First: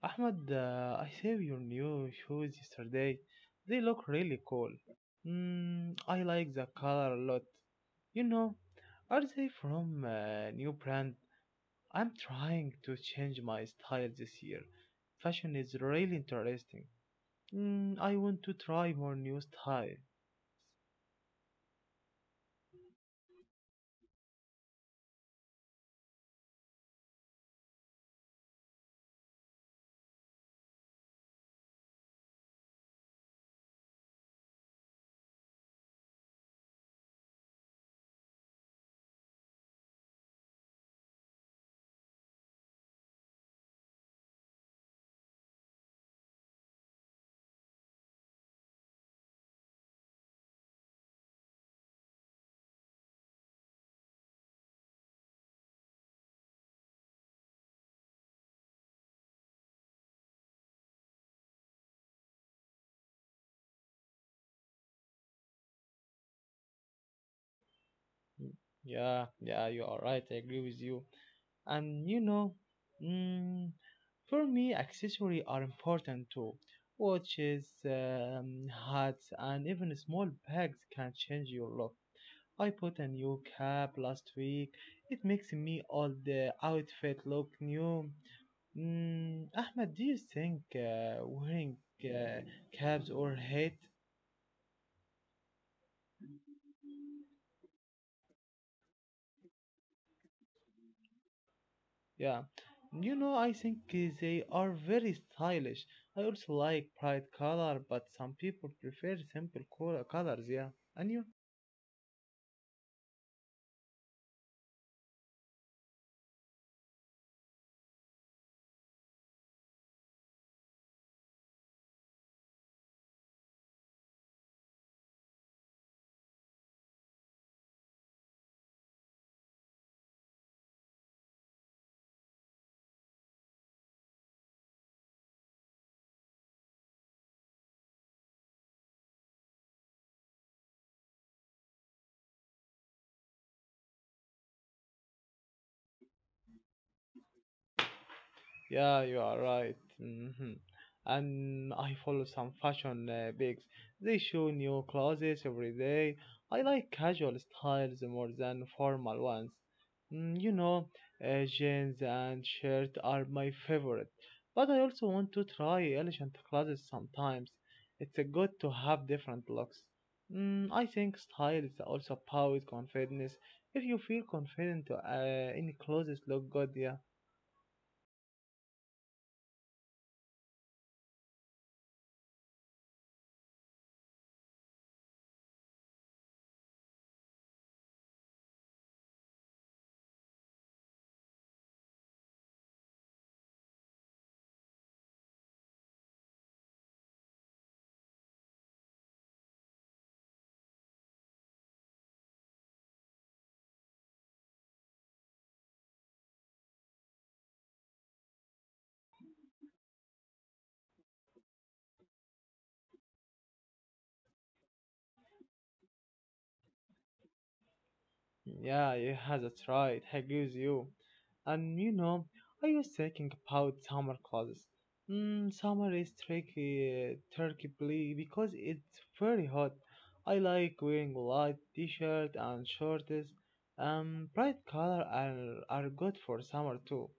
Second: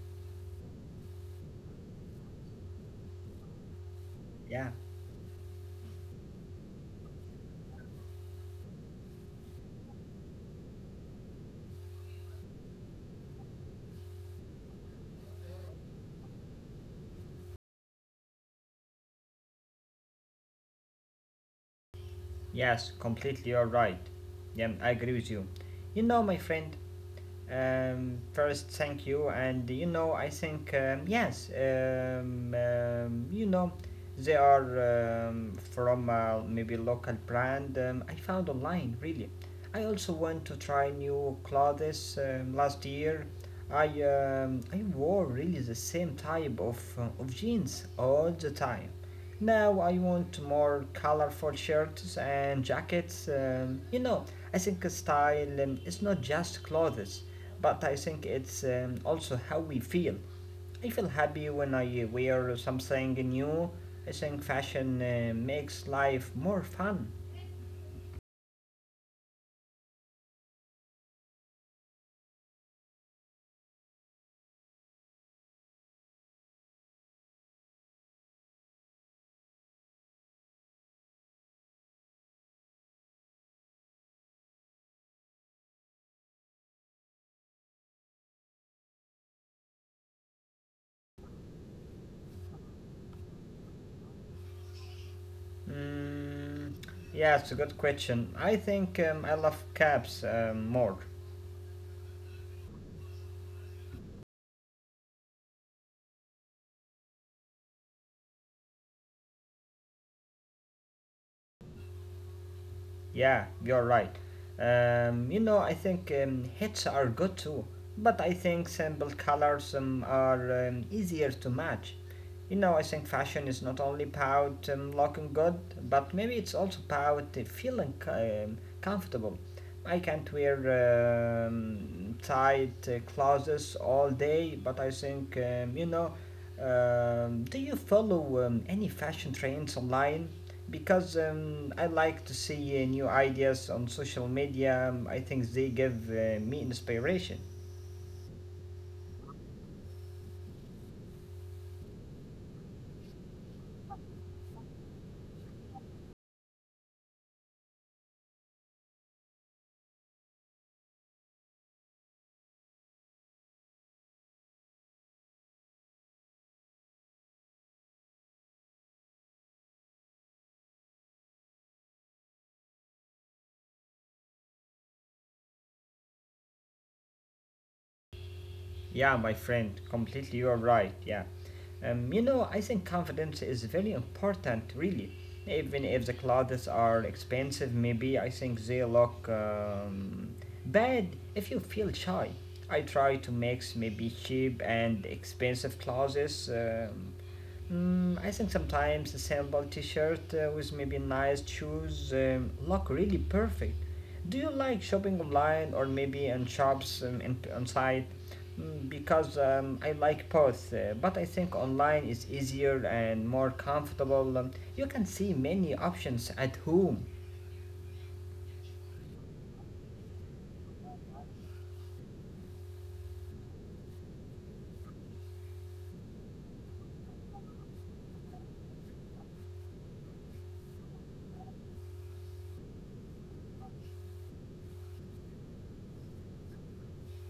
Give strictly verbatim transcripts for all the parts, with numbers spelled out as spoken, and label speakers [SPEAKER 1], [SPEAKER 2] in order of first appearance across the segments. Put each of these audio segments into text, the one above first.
[SPEAKER 1] Ahmed, uh, I saw your new shoes yesterday. They look really cool.
[SPEAKER 2] Yeah,
[SPEAKER 1] Mm, I like the color a lot. You know, are they from a new brand? I'm trying to change my style this year. Fashion is really interesting. Mm, I want to try more new style.
[SPEAKER 2] yes, completely you're right. Yeah, I agree with you. You know, my friend, um, first, thank you, and you know, I think, um, yes, um, um, you know, they are um, from uh, maybe local brand um, I found online, really. I also want to try new clothes um, last year. I um, I wore really the same type of, uh, of jeans all the time. Now I want more colorful shirts and jackets. Um, you know, I think style um, is not just clothes, but I think it's um, also how we feel. I feel happy when I wear something new. I think fashion uh, makes life more fun.
[SPEAKER 1] Mm. Yeah, yeah, you are right. I agree with you. And you know, mm, for me accessories are important too. Watches, um, hats, and even small bags can change your look. I put a new cap last week. It makes me all the outfit look new. Mm, Ahmed, do you think uh, wearing uh, caps or hat?
[SPEAKER 2] Mm, yeah, it's a good question. I think um, I love caps um, more.
[SPEAKER 1] Yeah, you know, I think uh, they are very stylish. I also like bright color, but some people prefer simple color colors. Yeah, and you?
[SPEAKER 2] Yeah, you're right. Um, you know, I think um, hits are good too, but I think simple colors um, are um, easier to match. You know, I think fashion is not only about um, looking good, but maybe it's also about uh, feeling um, comfortable. I can't wear um, tight uh, clothes all day, but I think, um, you know, um, do you follow um, any fashion trends online? Because um, I like to see uh, new ideas on social media. Um, I think they give uh, me inspiration.
[SPEAKER 1] Yeah, you are right. Hmm. And I follow some fashion uh, bigs. They show new clothes every day. I like casual styles more than formal ones. Mm, you know, uh, jeans and shirt are my favorite. But I also want to try elegant clothes sometimes. It's uh, good to have different looks. Mm, I think style is also about confidence. If you feel confident, uh, any clothes look good, yeah.
[SPEAKER 2] Yeah, my friend, completely you are right. Yeah. Um, you know, I think confidence is very important, really. Even if the clothes are expensive, maybe I think they look um, bad if you feel shy. I try to mix maybe cheap and expensive clothes. Um, Mm, I think sometimes a simple t-shirt uh, with maybe nice shoes um, look really perfect. Do you like shopping online or maybe in shops um, in, on site? Mm, Because um, I like both, uh, but I think online is easier and more comfortable. Um, you can see many options at home.
[SPEAKER 1] Yeah, yeah, that's right. I agree with you. And you know, I was thinking about summer clothes. Mm, summer is tricky, uh, tricky ble- because it's very hot. I like wearing light t-shirt and shorts. Um, bright color are are good for summer too.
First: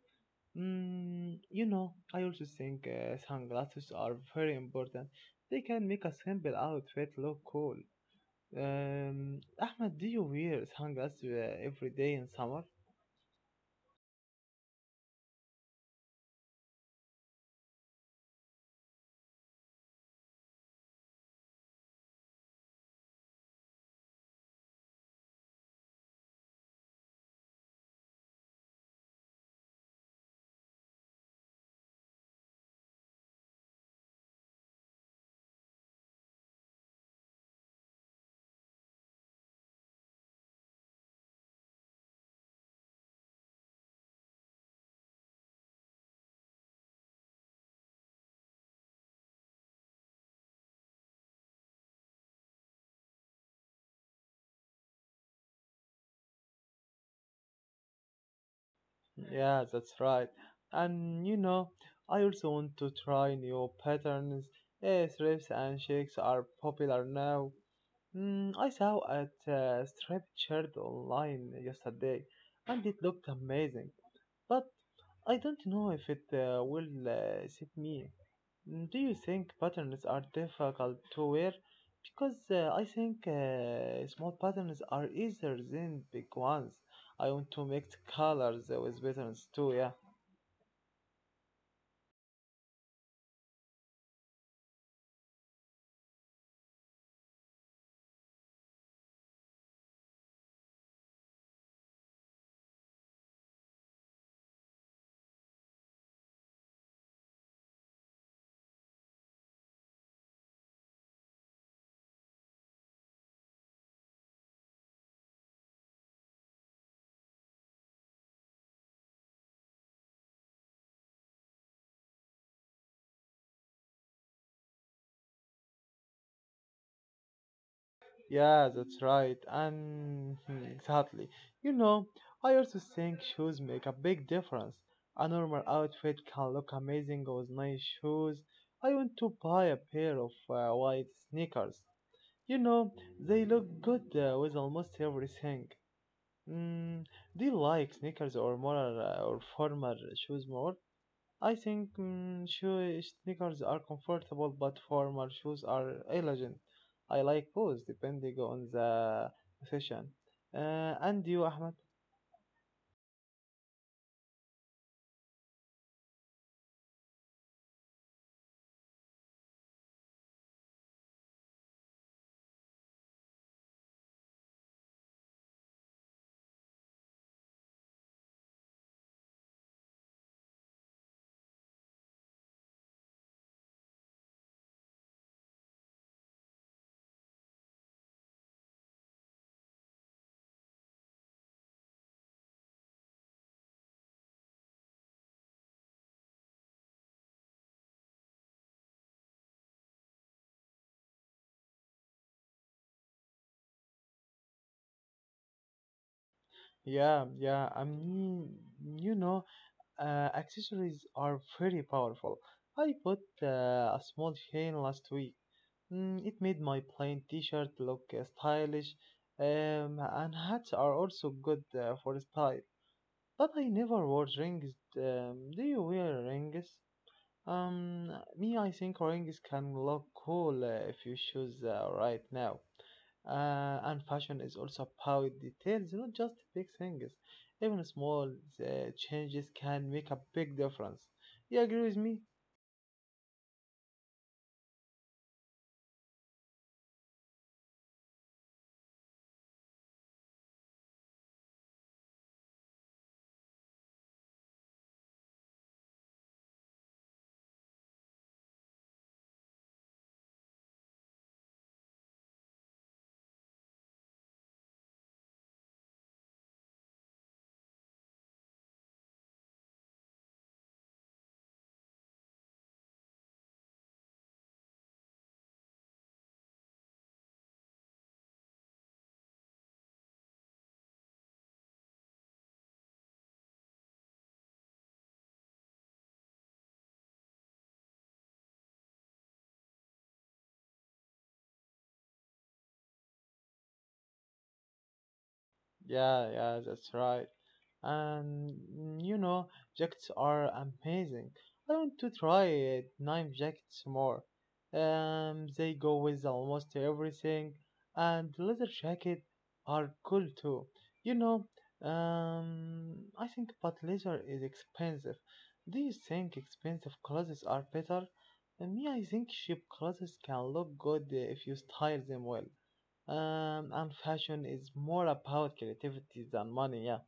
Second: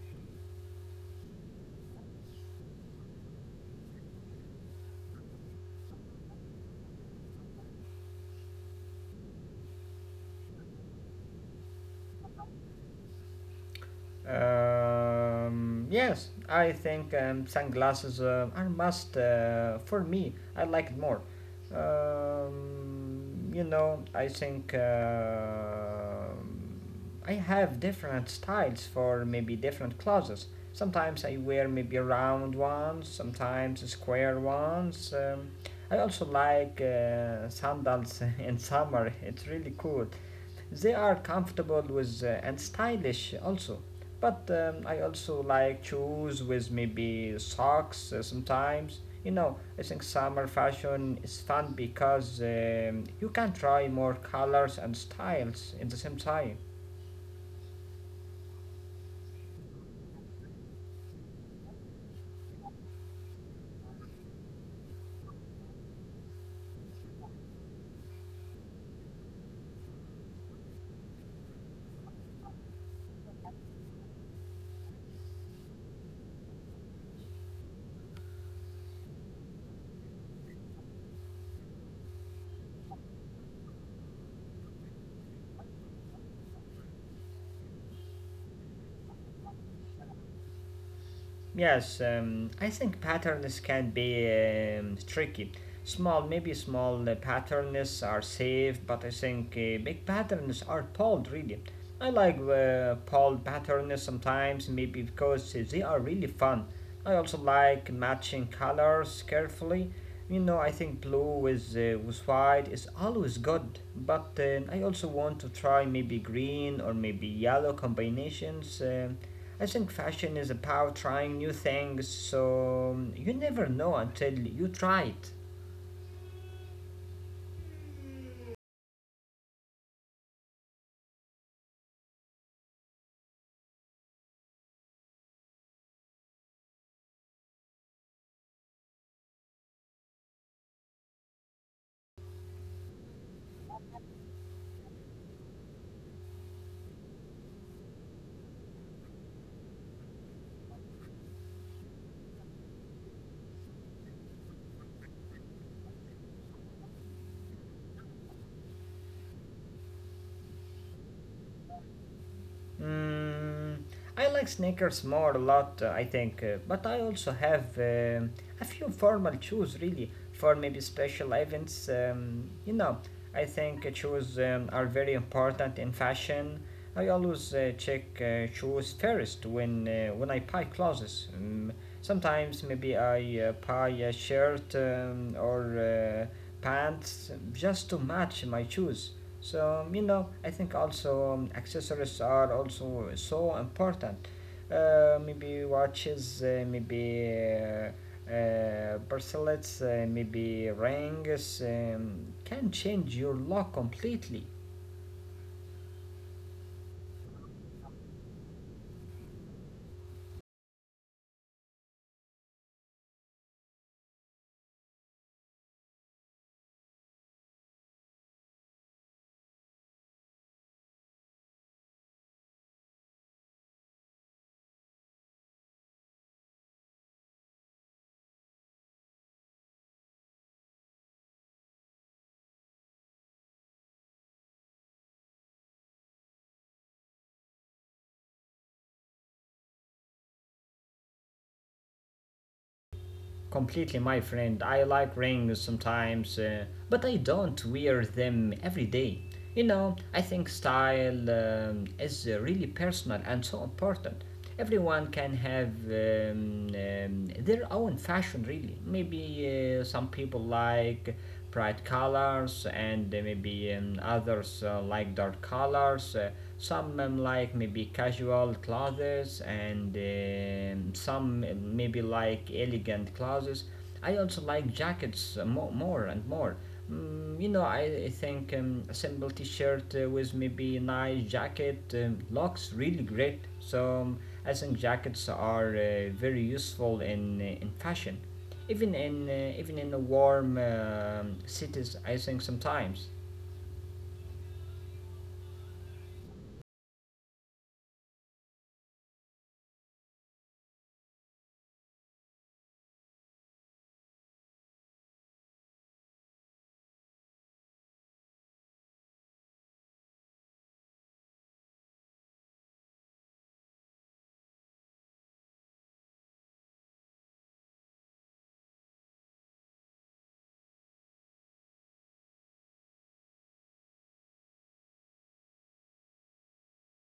[SPEAKER 1] Mm, you know, I also think uh, sunglasses are very important. They can make a simple outfit look cool. Um, Ahmed, do you wear sunglasses uh, every day in summer?
[SPEAKER 2] Um, yes, I think um, sunglasses uh, are must uh, for me. I like it more. Um, you know, I think uh, I have different styles for maybe different clothes. Sometimes I wear maybe round ones, sometimes square ones. Um, I also like uh, sandals in summer. It's really cool. They are comfortable with uh, and stylish also. But um, I also like shoes with maybe socks uh, sometimes. You know, I think summer fashion is fun because um, you can try more colors and styles in the same time.
[SPEAKER 1] Yeah, that's right. And you know, I also want to try new patterns. Eh, strips and shakes are popular now. Mm, I saw a uh, striped shirt online yesterday, and it looked amazing. But I don't know if it uh, will uh, suit me. Mm, do you think patterns are difficult to wear? Because uh, I think uh, small patterns are easier than big ones. I want to mix colors with patterns too, yeah.
[SPEAKER 2] Yes, um, I think patterns can be um, tricky. Small, maybe small uh, patterns are safe, but I think uh, big patterns are pulled really. I like uh, pulled patterns sometimes, maybe because they are really fun. I also like matching colors carefully. You know, I think blue with uh, with white is always good, but uh, I also want to try maybe green or maybe yellow combinations. Um I think fashion is about trying new things, so um, you never know until you try it.
[SPEAKER 1] Yeah, that's right. And hmm, exactly. You know, I also think shoes make a big difference. A normal outfit can look amazing with nice shoes. I want to buy a pair of uh, white sneakers. You know, they look good uh, with almost everything. Mm, do you like sneakers or more uh, or formal shoes more? I think mm, shoe sneakers are comfortable, but formal shoes are elegant. I like both depending on the session. Uh, and you, Ahmed?
[SPEAKER 2] Mm, I like sneakers more a lot, uh, I think, uh, but I also have um a few formal shoes really for maybe special events. Um, you know, I think uh, shoes um, are very important in fashion. I always uh, check uh, shoes first when uh, when I buy clothes. Um, sometimes maybe I uh, buy a shirt um, or uh, pants just to match my shoes. So um, you know, I think also um, accessories are also so important. Uh, maybe watches, uh, maybe uh, uh, bracelets, uh, maybe rings um, can change your look completely.
[SPEAKER 1] Yeah, yeah. I mean, you know, Uh, accessories are very powerful. I bought uh, a small chain last week. Mm, it made my plain t-shirt look uh, stylish, um, and hats are also good uh, for style. But I never wore rings. Um, do you wear rings? Um, me, I think rings can look cool uh, if you choose uh, right now. Uh, and fashion is also about details, not just big things. Even small uh, changes can make a big difference. You agree with me?
[SPEAKER 2] Completely, my friend. I like rings sometimes, uh, but I don't wear them every day. You know, I think style um, is uh, really personal and so important. Everyone can have um, um, their own fashion, really. Maybe uh, some people like bright colors, and uh, maybe um, others uh, like dark colors. Uh, some um, like maybe casual clothes and um, some uh, maybe like elegant clothes. I also like jackets uh, more and more. Mm, you know, I, I think um, a simple t-shirt uh, with maybe a nice jacket um, looks really great. So um, I think jackets are uh, very useful in uh, in fashion, even in uh, even in the warm um cities. I think sometimes.
[SPEAKER 1] Yeah, yeah, that's right. And mm, you know, jackets are amazing. I want to try it, nine jackets more. Um, they go with almost everything, and leather jacket are cool too. You know, um, I think but leather is expensive. Do you think expensive clothes are better? Uh, Me, I think cheap clothes can look good if you style them well. Um, and fashion is more about creativity than money. Yeah,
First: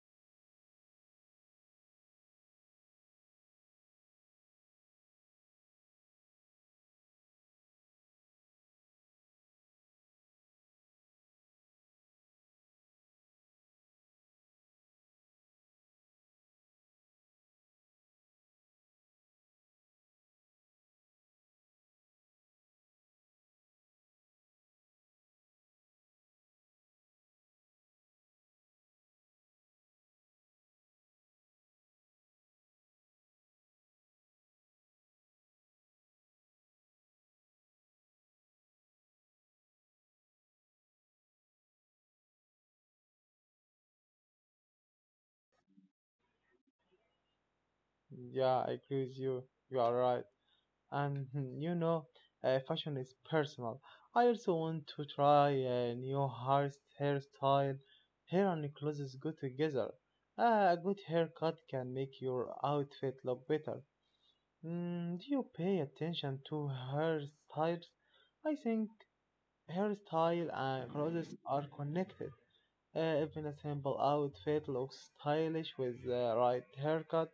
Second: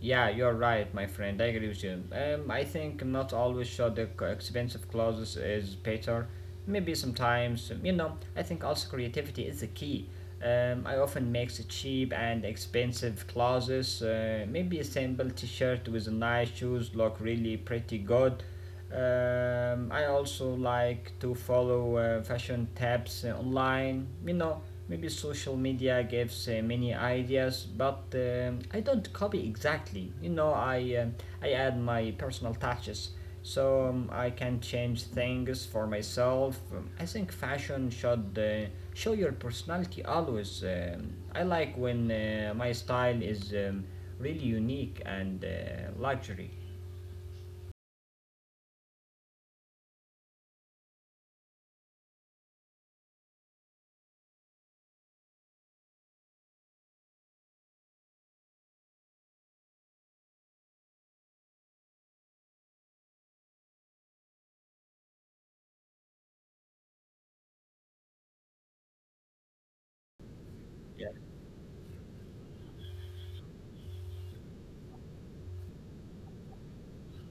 [SPEAKER 2] Yeah, you're right, my friend. I agree with you. Um, I think not always sure the c- expensive clothes is better. Maybe sometimes, um, you know. I think also creativity is the key. Um, I often mix cheap and expensive clothes. Uh, maybe a simple T-shirt with nice shoes look really pretty good. Um, I also like to follow uh, fashion tabs uh, online. You know, maybe social media gives uh, many ideas, but um I don't copy exactly. You know, I um I add my personal touches, so um, I can change things for myself. Um, I think fashion should uh, show your personality always. Um, I like when uh, my style is um, really unique and uh, luxury.
[SPEAKER 1] yeah, I agree with you. You are right. And you know, uh, fashion is personal. I also want to try a new hair hairstyle. Hair and clothes go together. Uh, a good haircut can make your outfit look better. Mm, do you pay attention to hairstyles? I think hairstyle and
[SPEAKER 2] Yeah.
[SPEAKER 1] clothes are connected. Uh, even a simple outfit looks stylish with the right haircut.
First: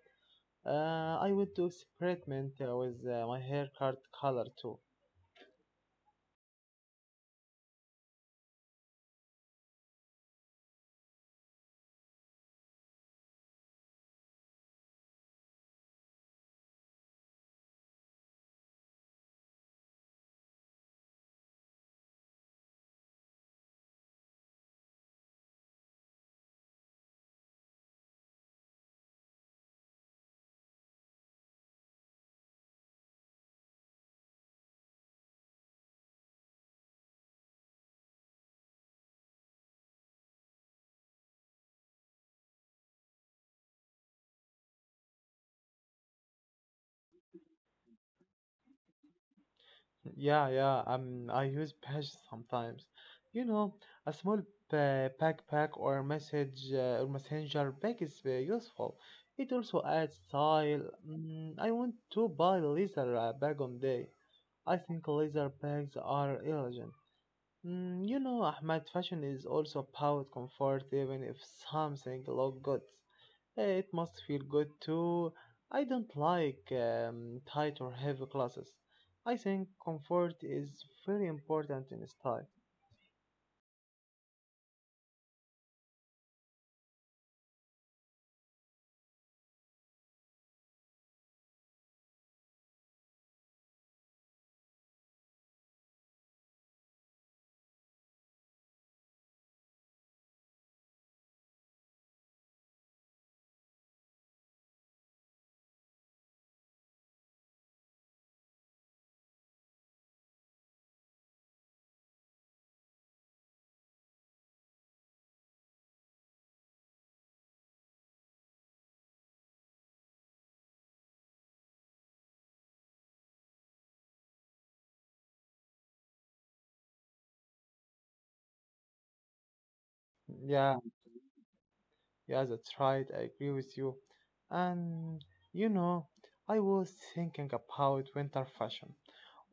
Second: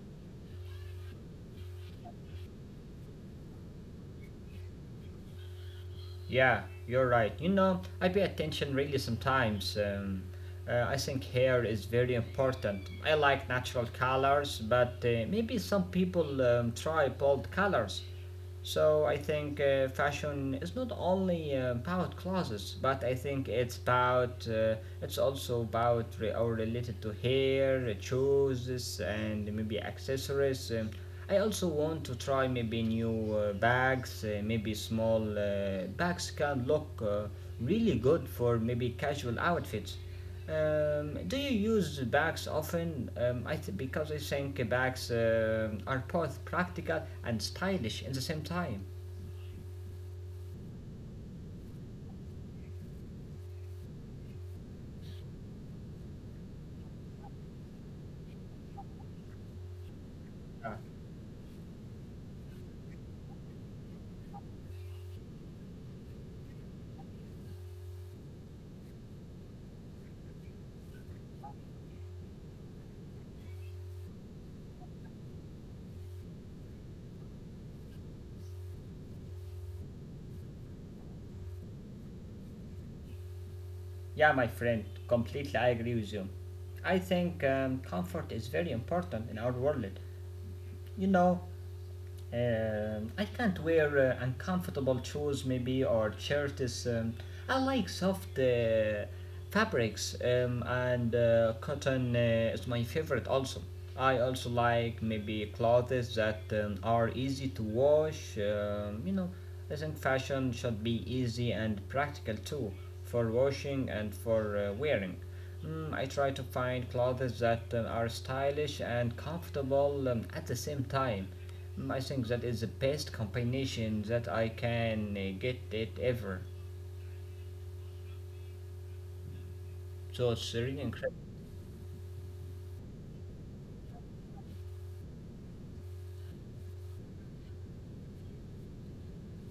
[SPEAKER 1] Uh, I would do experiment uh, with uh, my haircut color too.
[SPEAKER 2] Yeah, you're right. You know, I pay attention really sometimes. Um, uh, I think hair is very important. I like natural colors, but uh, maybe some people um, try bold colors. So I think uh, fashion is not only uh, about clothes, but I think it's about uh, it's also about re- or related to hair, shoes, and maybe accessories. Um, I also want to try maybe new uh, bags, uh, maybe small uh, bags can look uh, really good for maybe casual outfits. Um, do you use bags often? Um, I th- because I think bags um are both practical and stylish in the same time.
[SPEAKER 1] Yeah, yeah, um, I use patch sometimes. You know, a small pa- backpack or message uh, or messenger bag is uh, useful. It also adds
[SPEAKER 2] Uh,
[SPEAKER 1] style. Mm, I want to buy leather uh, bag on day. I think leather bags are elegant. Mm, you know, Ahmad, fashion is also about comfort, even if something look good. Eh, it must feel good too. I don't like um, tight or heavy clothes. I think comfort is very important in style.
[SPEAKER 2] yeah, my friend, completely I agree with you. I think um, comfort is very important in our world. You know, Um, I can't wear uh, uncomfortable shoes, maybe, or shirts. Um, I like soft uh, fabrics, um, and uh, cotton uh, is my favorite also. I also like maybe clothes that um, are easy to wash. Um, you know, I think fashion should be easy and practical too for washing and for uh, wearing. Mm, I try to find clothes that uh, are stylish and comfortable um, at the same time. I think that is the best combination that I can uh, get it ever. So it's
[SPEAKER 1] Yeah,
[SPEAKER 2] really incredible.
[SPEAKER 1] yeah, that's right. I agree with you. And you know, I was thinking about winter fashion.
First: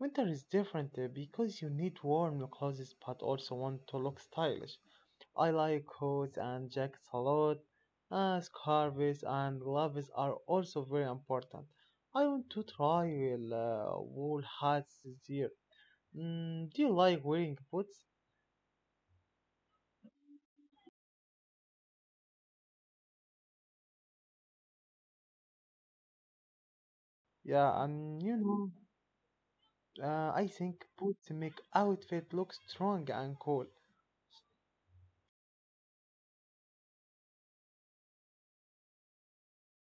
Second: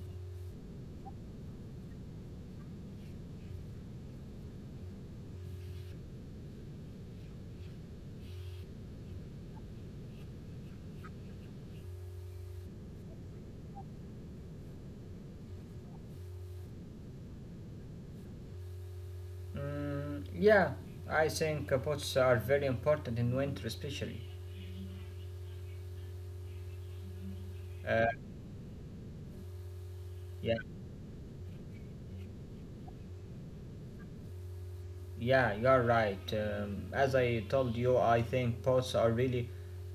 [SPEAKER 1] Winter is different eh, because you need warm clothes but also want to look stylish. I like coats and jackets a lot. Uh, scarves and gloves are also very important. I want to try uh, wool hats this year. Mm, do you like wearing boots?
[SPEAKER 2] Mm, yeah, I think uh, boats are very important in winter, especially.
[SPEAKER 1] Yeah,
[SPEAKER 2] Uh,
[SPEAKER 1] and you know, uh, I
[SPEAKER 2] yeah,
[SPEAKER 1] think boots make outfit look strong and cool.
[SPEAKER 2] yeah, you're right. Um, as I told you, I think boats are really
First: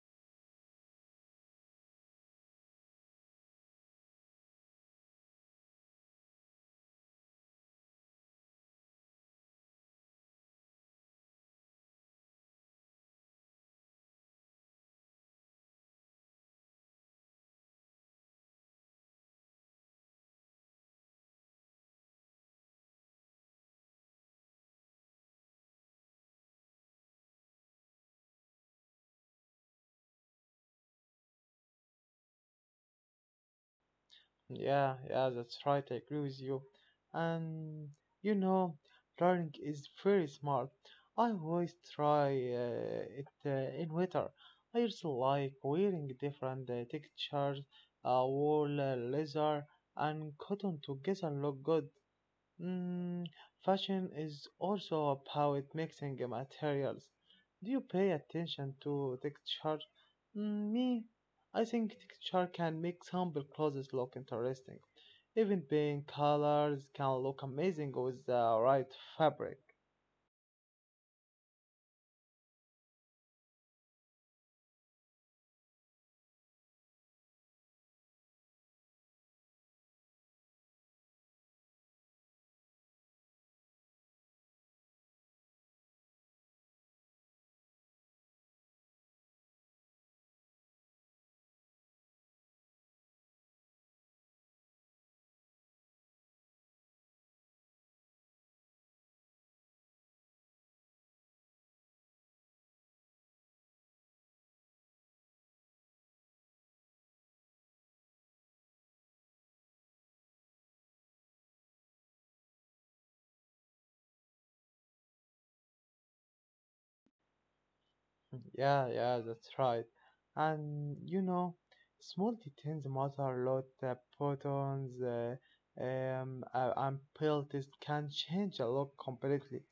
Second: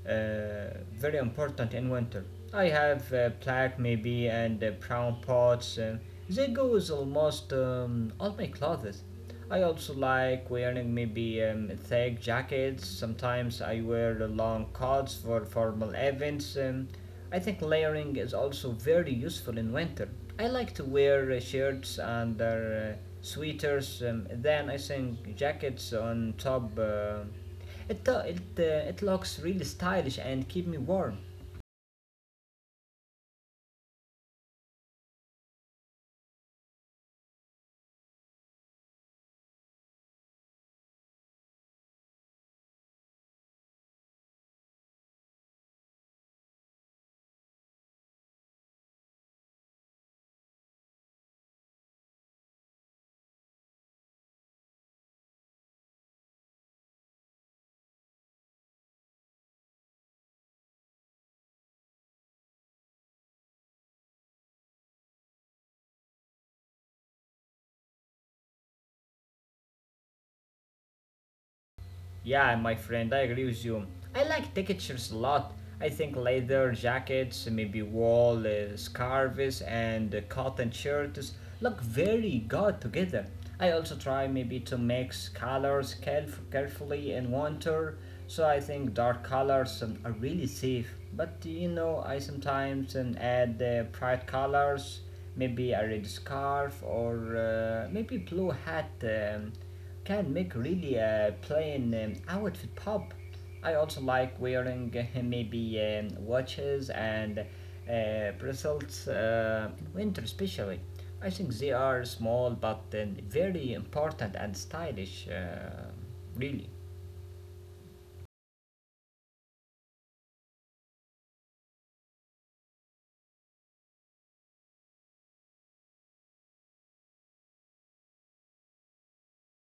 [SPEAKER 2] uh, very important in winter. I have uh, black maybe and uh, brown pots. Uh, they go with almost um, all my clothes. I also like wearing maybe um, thick jackets. Sometimes I wear the long coats for formal events. Um, I think layering is also very useful in winter. I like to wear uh, shirts and uh, sweaters. Um, then I think jackets on top. Uh, it, uh, it, uh, it looks really stylish and keep me warm.
[SPEAKER 1] Yeah, yeah, that's right. I agree with you. And you know, learning is very smart. I always try uh, it uh, in winter. I also like wearing different uh, textures, uh, wool, uh, leather, and cotton together look good. Mm, fashion is also about mixing materials. Do you pay attention to texture? Mm, me, I think texture can make simple clothes look interesting. Even paint colors can look amazing with the right fabric.
[SPEAKER 2] Yeah, my friend, I agree with you. I like textures a lot. I think leather jackets, maybe wool uh, scarves, and uh, cotton shirts look very good together. I also try maybe to mix colors caref- carefully in winter, so I think dark colors um, are really safe. But you know, I sometimes um, add uh, bright colors, maybe a red scarf or uh, maybe blue hat. Um, can make really uh, plain um, outfit pop. I also like wearing uh, maybe um, watches and uh, bracelets uh, in winter, especially. I think they are small but um, very important and stylish, uh, really.
[SPEAKER 1] Yeah, yeah, that's right. And you know, small details matter a lot. The buttons, uh, um, uh, and pelts can change a lot completely.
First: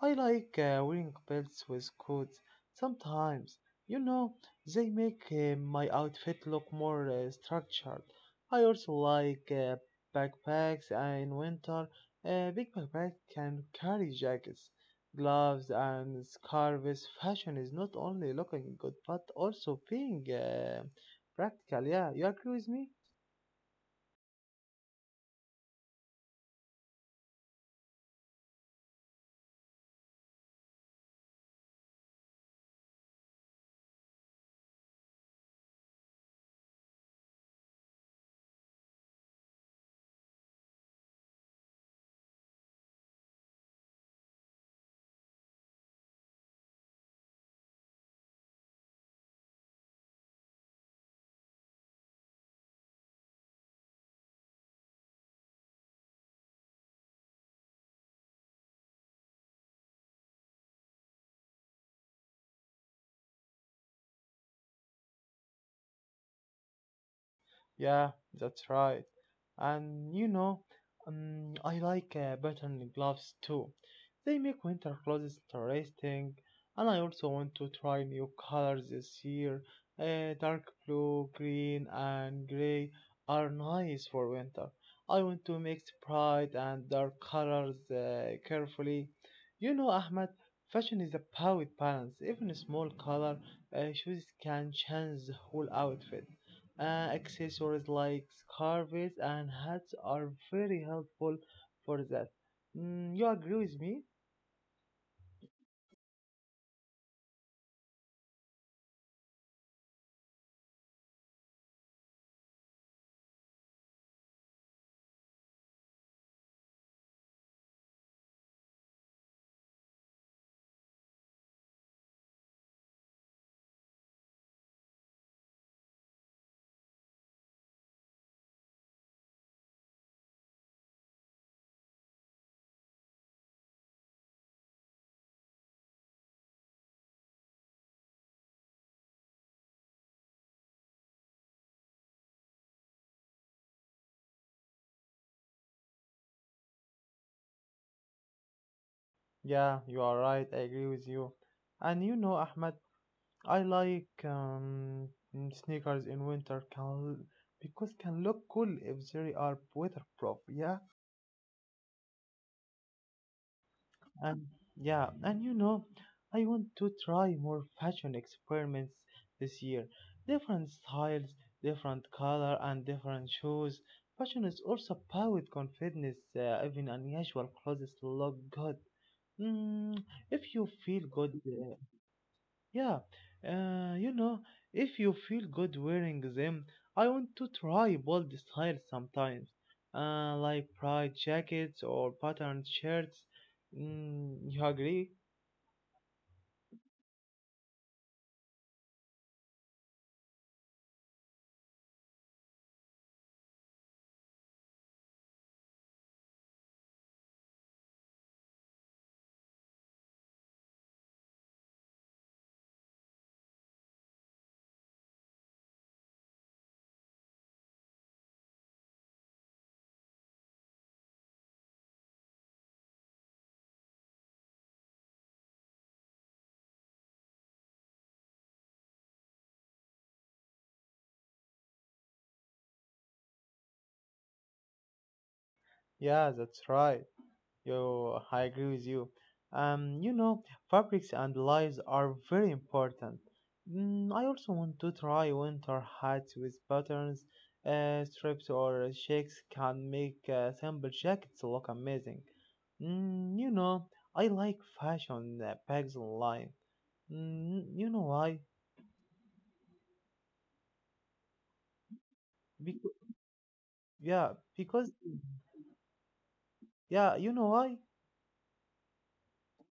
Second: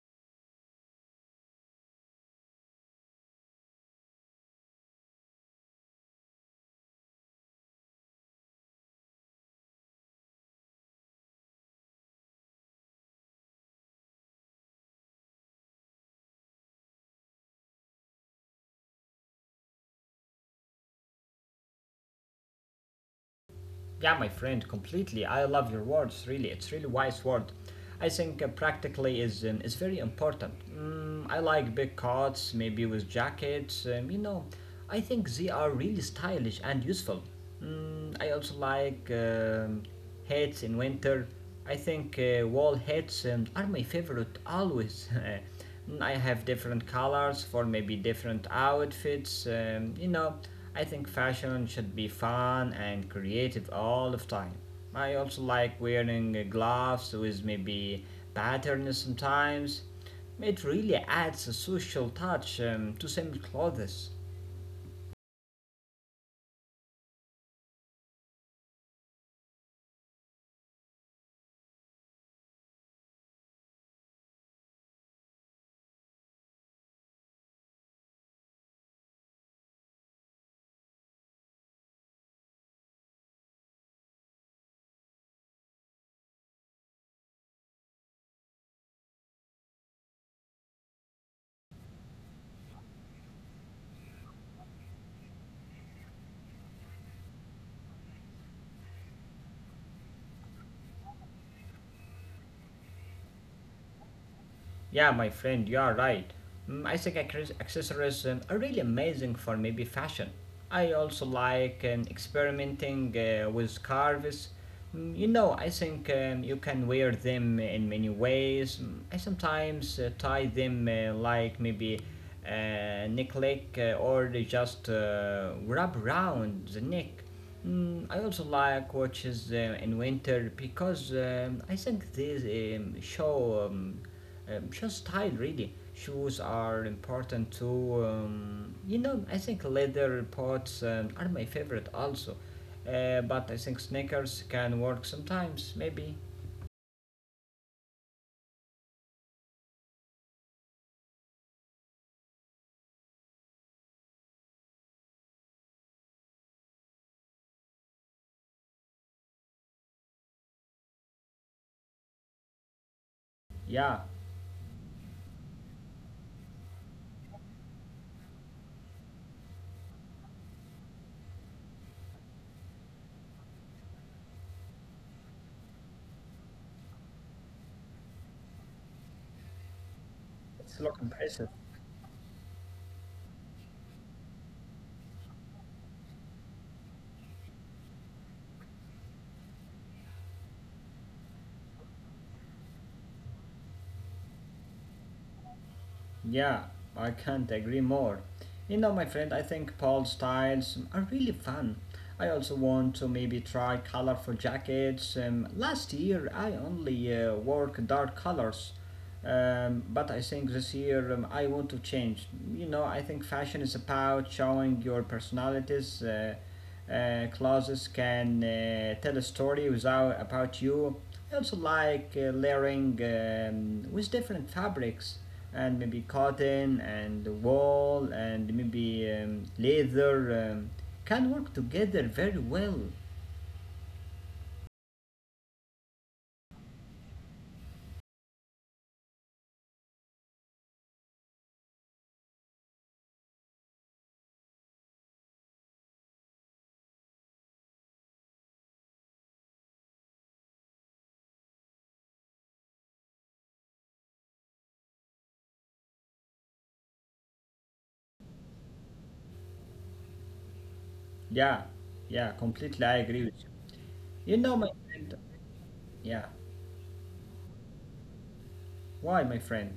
[SPEAKER 1] I like uh, wearing belts with coats sometimes. You know, they make uh, my outfit look more uh, structured. I also like uh, backpacks uh, in winter. Uh, big backpack can carry jackets, gloves, and scarves. Fashion is not only looking good but also being uh, practical. Yeah, you agree with me?
[SPEAKER 2] Yeah, my friend, completely. I love your words. Really, it's really wise word. I think uh, practically is um, is very important. Mm, I like big coats, maybe with jackets. Um, you know, I think they are really stylish and useful. Mm, I also like um, hats in winter. I think uh, wall hats um, are my favorite always. I have different colors for maybe different outfits. Um, you know, I think fashion should be fun and creative all the time. I also like wearing uh, gloves with maybe patterns sometimes. It really adds a social touch um, to same clothes.
[SPEAKER 1] Yeah, that's right. And you know, um, I like uh, patterned gloves too. They make winter clothes interesting, and I also want to try new colors this year. Uh, dark blue, green, and gray are nice for winter. I want to mix bright and dark colors uh, carefully. You know, Ahmed, fashion is about balance. Even a small color uh, shoes can change the whole outfit. Uh, accessories like scarves and hats are very helpful for that. Mm, you agree with me?
[SPEAKER 2] Yeah, my friend, you are right. Mm, I think access- accessories um, are really amazing for maybe fashion. I also like um, experimenting uh, with carves. Mm, You know, I think um, you can wear them in many ways. Mm, I sometimes uh, tie them uh, like maybe a necklace uh, or they just uh, wrap around the neck. Mm, I also like watches uh, in winter because um, I think these um, show um, um, just style really. Shoes are important too. Um, you know, I think leather pots um, are my favorite also. Uh, but I think sneakers can work sometimes, maybe.
[SPEAKER 1] Yeah, you are right. I agree with you. And you know, Ahmed, I like um, mm, sneakers in winter can, because can look cool if they are weatherproof. Yeah.
[SPEAKER 2] Yeah.
[SPEAKER 1] And yeah, and you know, I want to try more fashion experiments this year. Different styles, different color, and different shoes. Fashion is also about confidence. Uh, even unusual clothes look good. Mm, if you
[SPEAKER 2] It's look
[SPEAKER 1] feel good,
[SPEAKER 2] impressive.
[SPEAKER 1] uh, yeah, uh, you know, if you feel good wearing them, I want to try bold styles sometimes, uh, like bright jackets or patterned shirts. Mm, you agree?
[SPEAKER 2] Yeah, I can't agree more. You know, my friend, I think Paul styles are really fun. I also want to maybe try colorful jackets. Um, last year, I only uh, wore dark colors. Um, but I think this year um, I want to change. You know, I think fashion is about showing your personalities. Uh, uh, clothes can uh, tell a story without about you. I also like uh, layering um, with different fabrics, and maybe cotton and wool and maybe um, leather um, can work together very well.
[SPEAKER 1] Yeah, that's right. Yo, I agree with you. Um, you know, fabrics and lives are very important. Mm, I also want to try winter hats with patterns. Uh, strips or shakes can make uh, simple jackets look amazing. Mm, you know, I like fashion uh, bags online. Mm, you know why?
[SPEAKER 2] Yeah, yeah, completely.
[SPEAKER 1] Because,
[SPEAKER 2] I agree with you.
[SPEAKER 1] yeah,
[SPEAKER 2] You know, my
[SPEAKER 1] because,
[SPEAKER 2] friend. Yeah.
[SPEAKER 1] yeah, you know why?
[SPEAKER 2] Why, my friend?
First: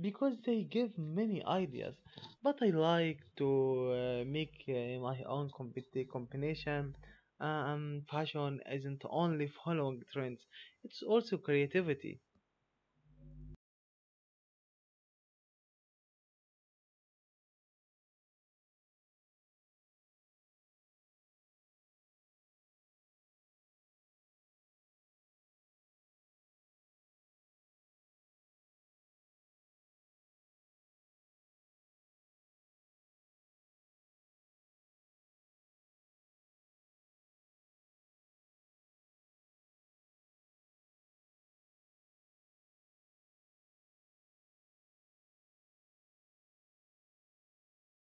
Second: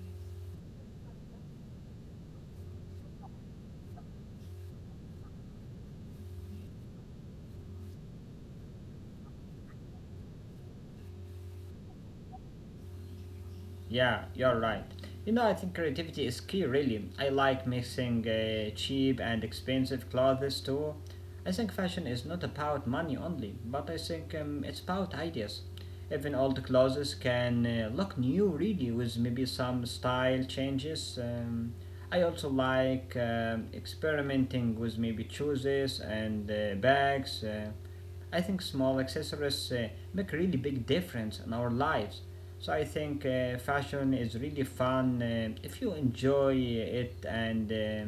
[SPEAKER 1] Because they give many ideas. But I like to uh, make uh, my own comp- combination. Um, fashion isn't only following trends; it's also creativity.
[SPEAKER 2] Yeah, you're right. You know, I think creativity is key, really. I like mixing uh, cheap and expensive clothes too. I think fashion is not about money only, but I think um, it's about ideas. Even old clothes can uh, look new, really, with maybe some style changes. Um, I also like um, experimenting with maybe shoes and uh, bags. Uh, I think small accessories uh, make really big difference in our lives. So I think uh, fashion is really fun uh, if you enjoy it and um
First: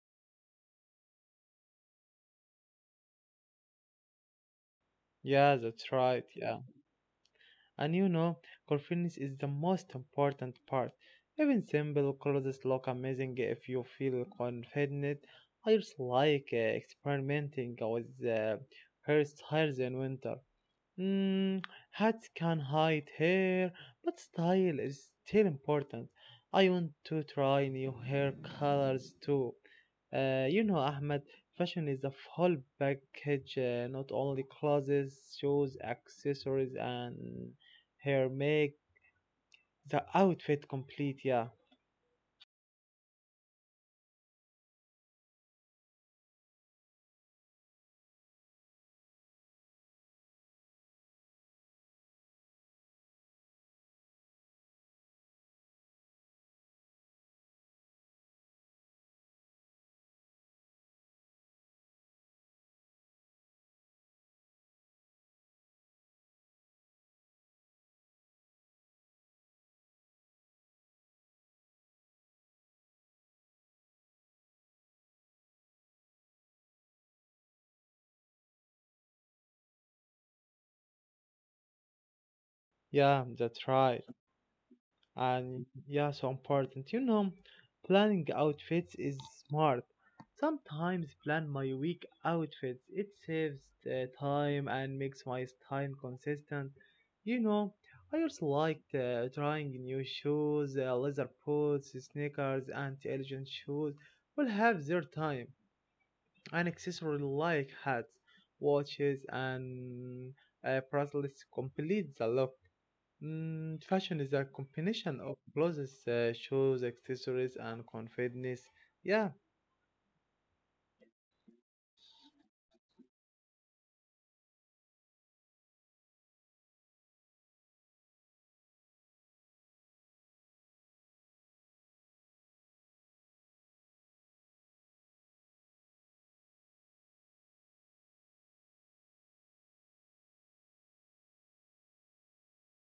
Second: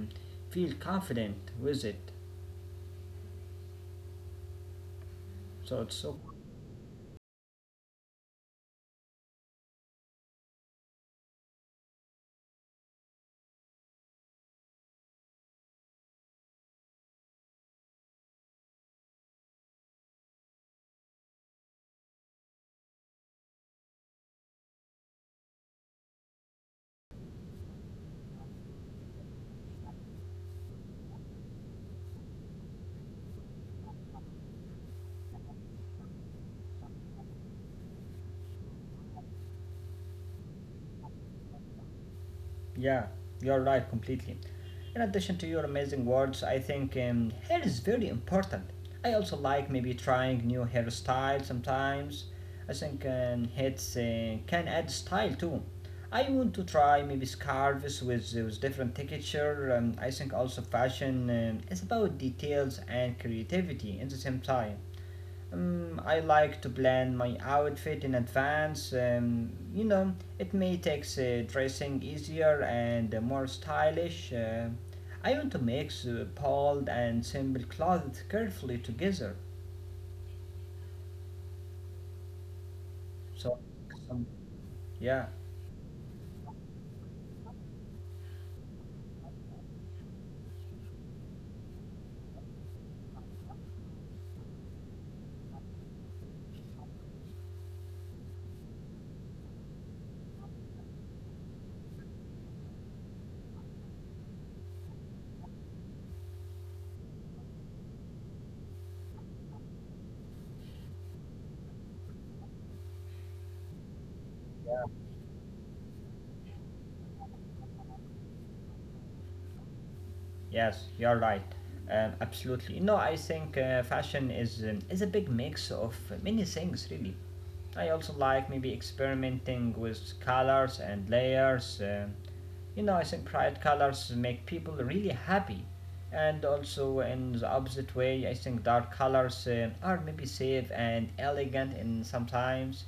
[SPEAKER 2] feel confident with it.
[SPEAKER 1] Yeah,
[SPEAKER 2] So
[SPEAKER 1] that's
[SPEAKER 2] it's so,
[SPEAKER 1] right. Yeah. And you know, confidence is the most important part. Even simple clothes look amazing if you feel confident. I just like uh, experimenting with uh, hairstyles in winter. Mm, hats can hide hair, but style is still important. I want to try new hair colors too. Uh, you know, Ahmed, fashion is a full package, uh, not only clothes, shoes, accessories, and hair make the outfit complete. Yeah,
[SPEAKER 2] yeah, you're right completely. In addition to your amazing words, I think um, hair is very important. I also like maybe trying new hairstyles sometimes. I think um, hats uh, can add style too. I want to try maybe scarves with, with different texture. Um, I think also fashion um, is about details and creativity at the same time. Um, I like to plan my outfit in advance. Um, you know, it may take uh, dressing easier and uh, more stylish. Uh, I want to mix uh, bold and simple clothes carefully together.
[SPEAKER 1] yeah,
[SPEAKER 2] So,
[SPEAKER 1] that's right.
[SPEAKER 2] some, yeah,
[SPEAKER 1] And yeah, so important. You know, planning outfits is smart. Sometimes plan my week outfits. It saves uh, time and makes my time consistent. You know, I also liked uh, trying new shoes, uh, leather boots, sneakers, and elegant shoes will have their time. And accessory like hats, watches, and uh, bracelets complete the look. Mm, fashion is a
[SPEAKER 2] yeah,
[SPEAKER 1] combination of clothes, uh, shoes, accessories, and confidence. Yeah,
[SPEAKER 2] yes, you're right. Um, absolutely. No, I think uh, fashion is um, is a big mix of many things, really. I also like maybe experimenting with colors and layers. um You know, I think bright colors make people really happy. And also, in the opposite way, I think dark colors uh, are maybe safe and elegant in sometimes.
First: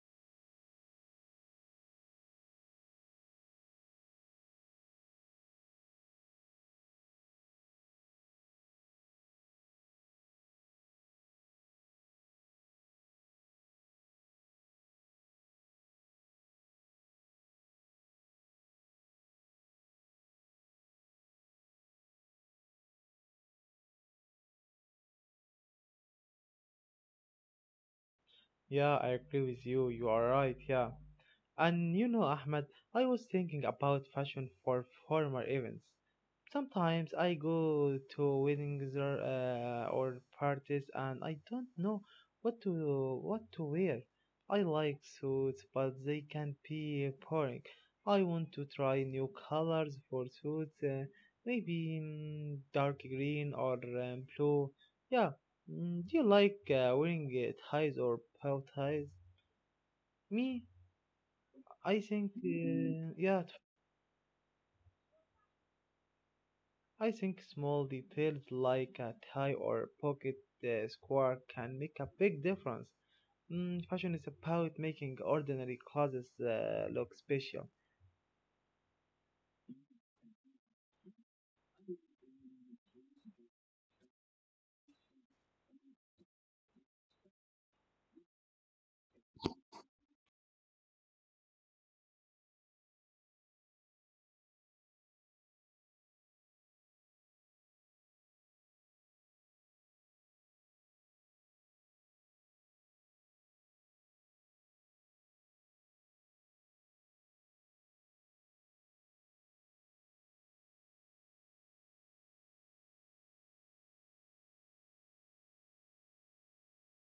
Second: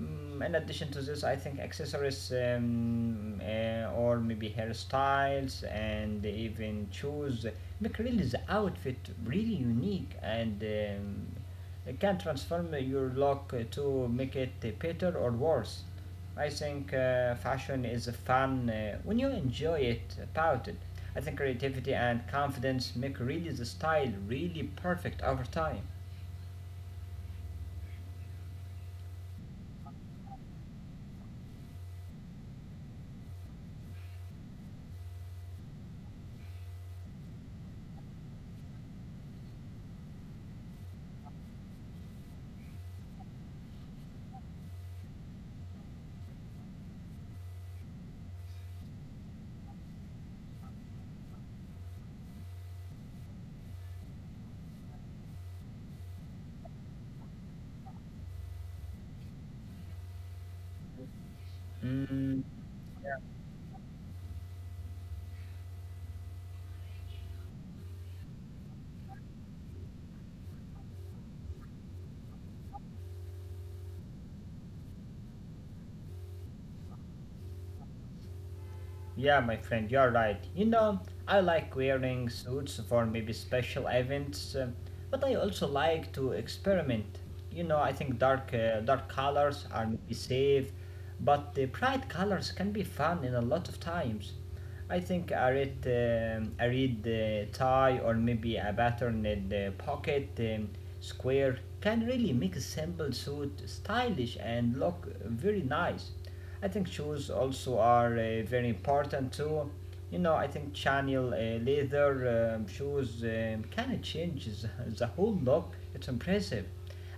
[SPEAKER 2] Mm, in addition to this, I think accessories um, uh, or maybe hairstyles and even shoes make really the outfit really unique and um, it can transform your look to make it better or worse. I think uh, fashion is fun uh, when you enjoy it about it. I think creativity and confidence make really the style really perfect over time.
[SPEAKER 1] yeah, I agree with you. You are right. Yeah. And you know, Ahmed, I was thinking about fashion for formal events. Sometimes I go to weddings or, uh, or parties and I don't know what to what to wear. I like suits, but they can be boring. I want to try new colors for suits, uh, maybe mm, dark green or um, blue. Yeah. Mm, do you like uh, wearing uh, ties or bow ties? Me, I
[SPEAKER 2] Mm,
[SPEAKER 1] think, uh, yeah, t- I think small details like a tie or pocket uh, square can make a big difference. Mm, fashion is about making ordinary clothes uh, look special.
[SPEAKER 2] Yeah, my friend, you're right. You know, I like wearing suits for maybe special events, uh, but I also like to experiment. You know, I think dark uh, dark colors are maybe safe, but the bright colors can be fun in a lot of times. I think a red um, I read the tie or maybe a patterned in pocket um, square can really make a simple suit stylish and look very nice. I think shoes also are uh, very important too. You know, I think channel uh, leather um, shoes um, kind of changes the whole look. It's impressive.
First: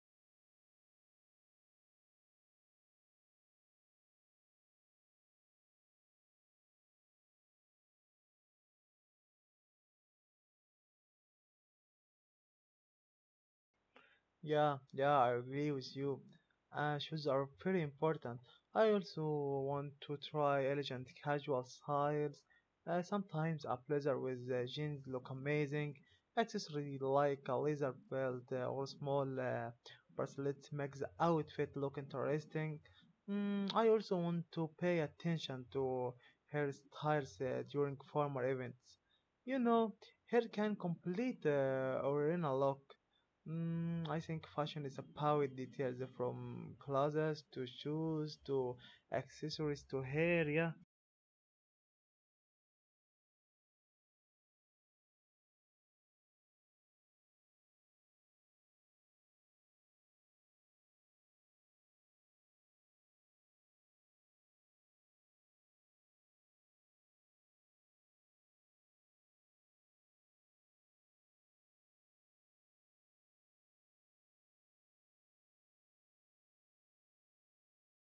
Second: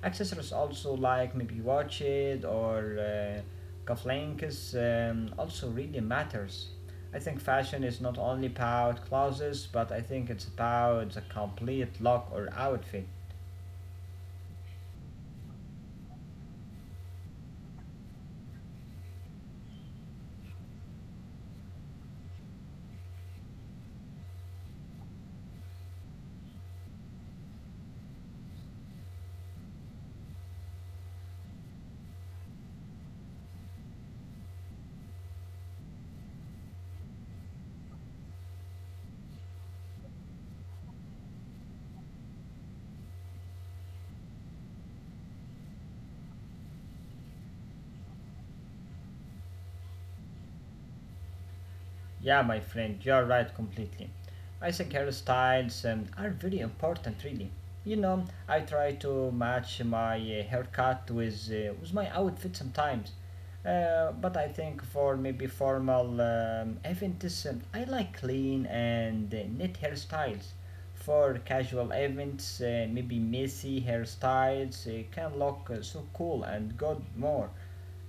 [SPEAKER 2] Accessories also like maybe watches or uh, cufflinks um, also really matters. I think fashion is not only about clothes, but I think it's about the complete look or outfit.
[SPEAKER 1] Yeah, yeah, I agree with you. Uh, shoes are pretty important. I also want to try elegant casual styles. Uh, sometimes a blazer with uh, jeans look amazing. Accessory like a leather belt uh, or small uh, bracelet makes the outfit look interesting. Mm, I also want to pay attention to hairstyles uh, during formal events. You know, hair can complete uh, or in a look. Mm, I think fashion is about details from clothes to shoes to accessories to hair. Yeah,
[SPEAKER 2] Yeah, my friend, you are right completely. I think hairstyles um, are very important, really. You know, I try to match my uh, haircut with uh, with my outfit sometimes. Uh, but I think for maybe formal um, events, um, I like clean and uh, neat hairstyles. For casual events, uh, maybe messy hairstyles uh, can look uh, so cool and good more.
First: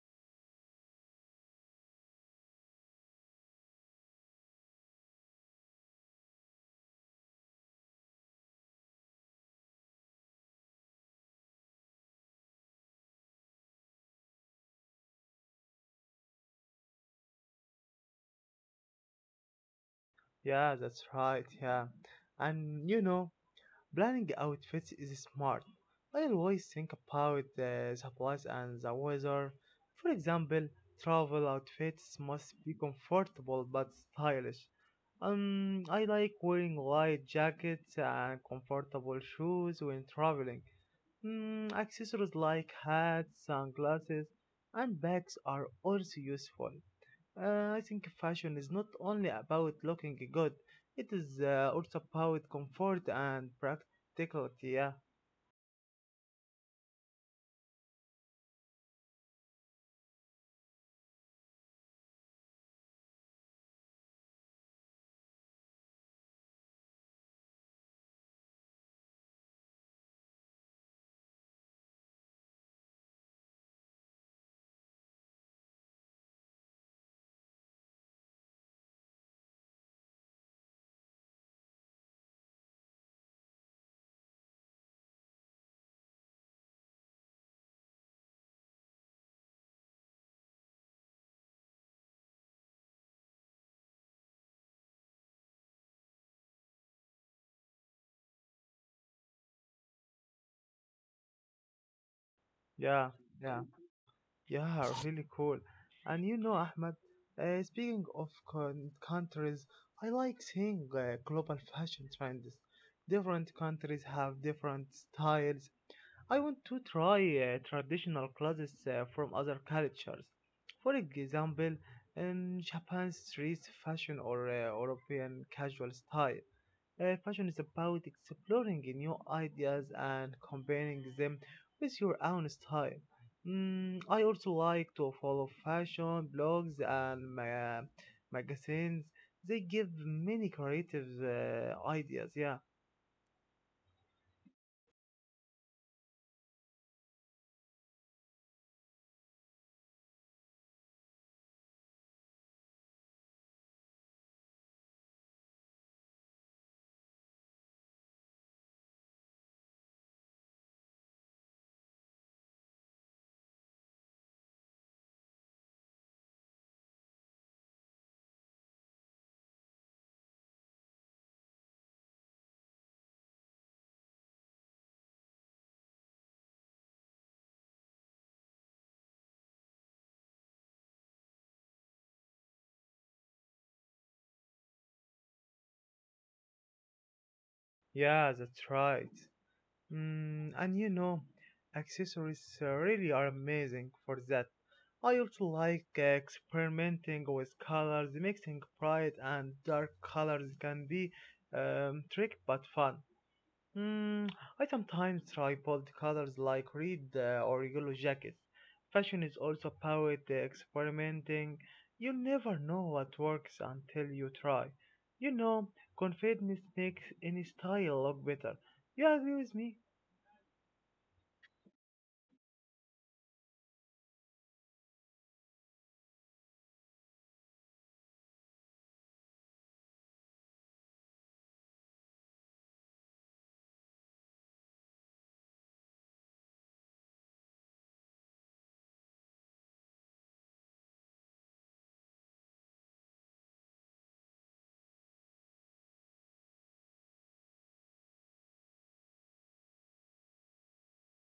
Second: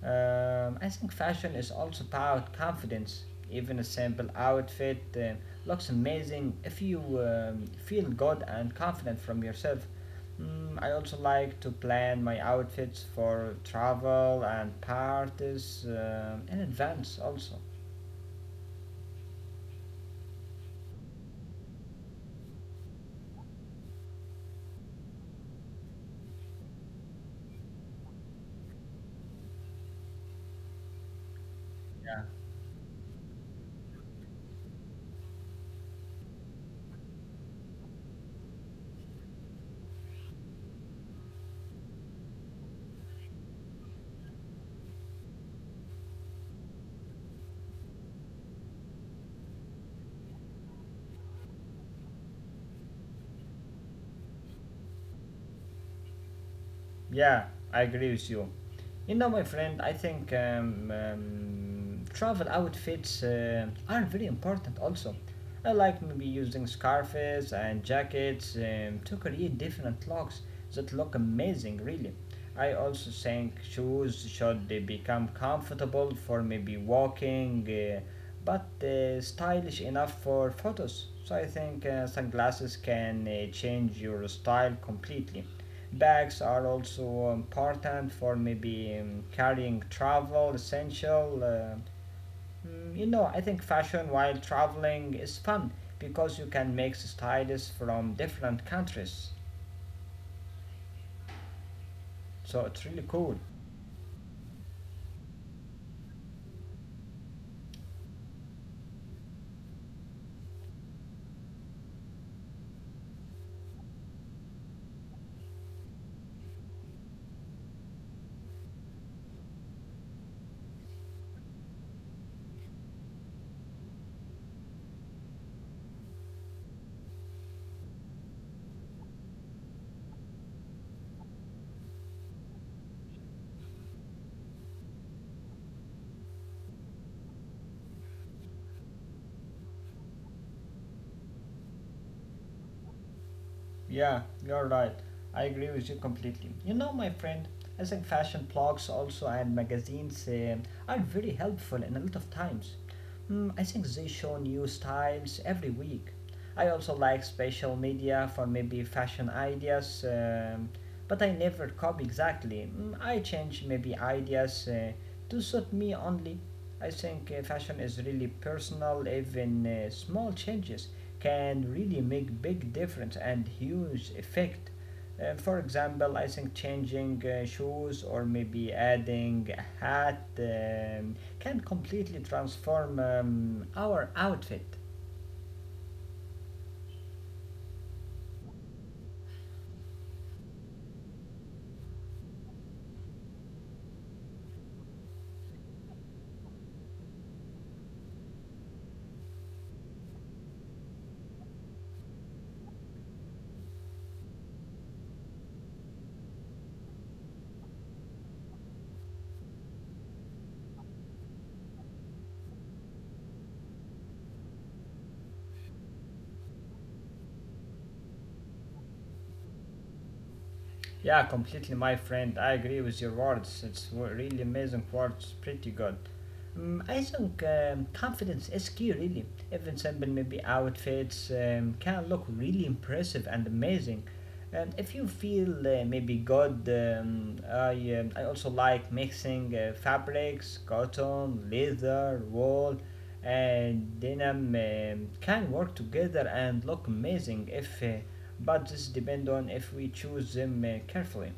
[SPEAKER 2] Um, I think fashion is also about confidence. Even a simple outfit uh, looks amazing if you um, feel good and confident from yourself. Mm, I also like to plan my outfits for travel and parties um in advance, also.
[SPEAKER 1] yeah, that's right. Yeah, and you know, planning outfits is smart. I always think about the supplies and the weather. For example, travel outfits must be comfortable but stylish. Um, I like wearing light jackets and comfortable shoes when traveling. Mm, accessories like hats, sunglasses, and bags are also useful. Uh, I think fashion is not only about looking good, it is uh, also about comfort and practicality. Yeah,
[SPEAKER 2] Yeah, I agree with you. You know, my friend, I think um, um, travel outfits uh, are very important also. I like maybe using scarves and jackets um, to create different looks that look amazing, really. I also think shoes should they become comfortable for maybe walking, uh, but uh, stylish enough for photos. So I think uh, sunglasses can uh, change your style completely. Bags are also important for maybe um, carrying travel essential. Uh, mm, you know, I think fashion while traveling is fun because you can mix styles from different countries. So it's really
[SPEAKER 1] yeah,
[SPEAKER 2] cool.
[SPEAKER 1] yeah, yeah, really cool. And you know, Ahmed, uh, speaking of con- countries, I like seeing uh, global fashion trends. Different countries have different styles. I want to try uh, traditional clothes uh, from other cultures. For example, um, Japan's street fashion or uh, European casual style. Uh, fashion is about exploring new ideas and combining them with your own style. Mm, I also like to follow fashion blogs and ma- magazines. They give many creative uh, ideas. Yeah,
[SPEAKER 2] Yeah, you're right. I agree with you completely. You know, my friend, I think fashion blogs also and magazines um are very helpful in a lot of times. Mm, I think they show new styles every week. I also like special media for maybe fashion ideas, um, but I never copy exactly. Mm, I change maybe ideas uh, to suit me only. I think uh, fashion is really personal, even uh, small changes can really make big difference and huge effect. Uh, for example, I think changing uh, shoes or maybe adding a hat um, can completely transform um, our outfit.
[SPEAKER 1] yeah, that's right. Mm, and you know, accessories uh, really are amazing for that. I also like uh, experimenting with colors, mixing bright and dark colors can be um, trick but fun. Mm, I sometimes try bold colors like red uh, or yellow jackets. Fashion is also about uh, experimenting. You never know what works until you try. You know, confidence makes any style look better. You agree with me?
[SPEAKER 2] Yeah, completely, my friend. I agree with your words. It's w- really amazing words. Pretty good. Um, I think um, confidence is key, really. Even simple, maybe outfits um, can look really impressive and amazing. And if you feel uh, maybe good, um, I, um, I also like mixing uh, fabrics, cotton, leather, wool, and denim um, can work together and look amazing if. Uh, but this depends on if we choose them uh, carefully.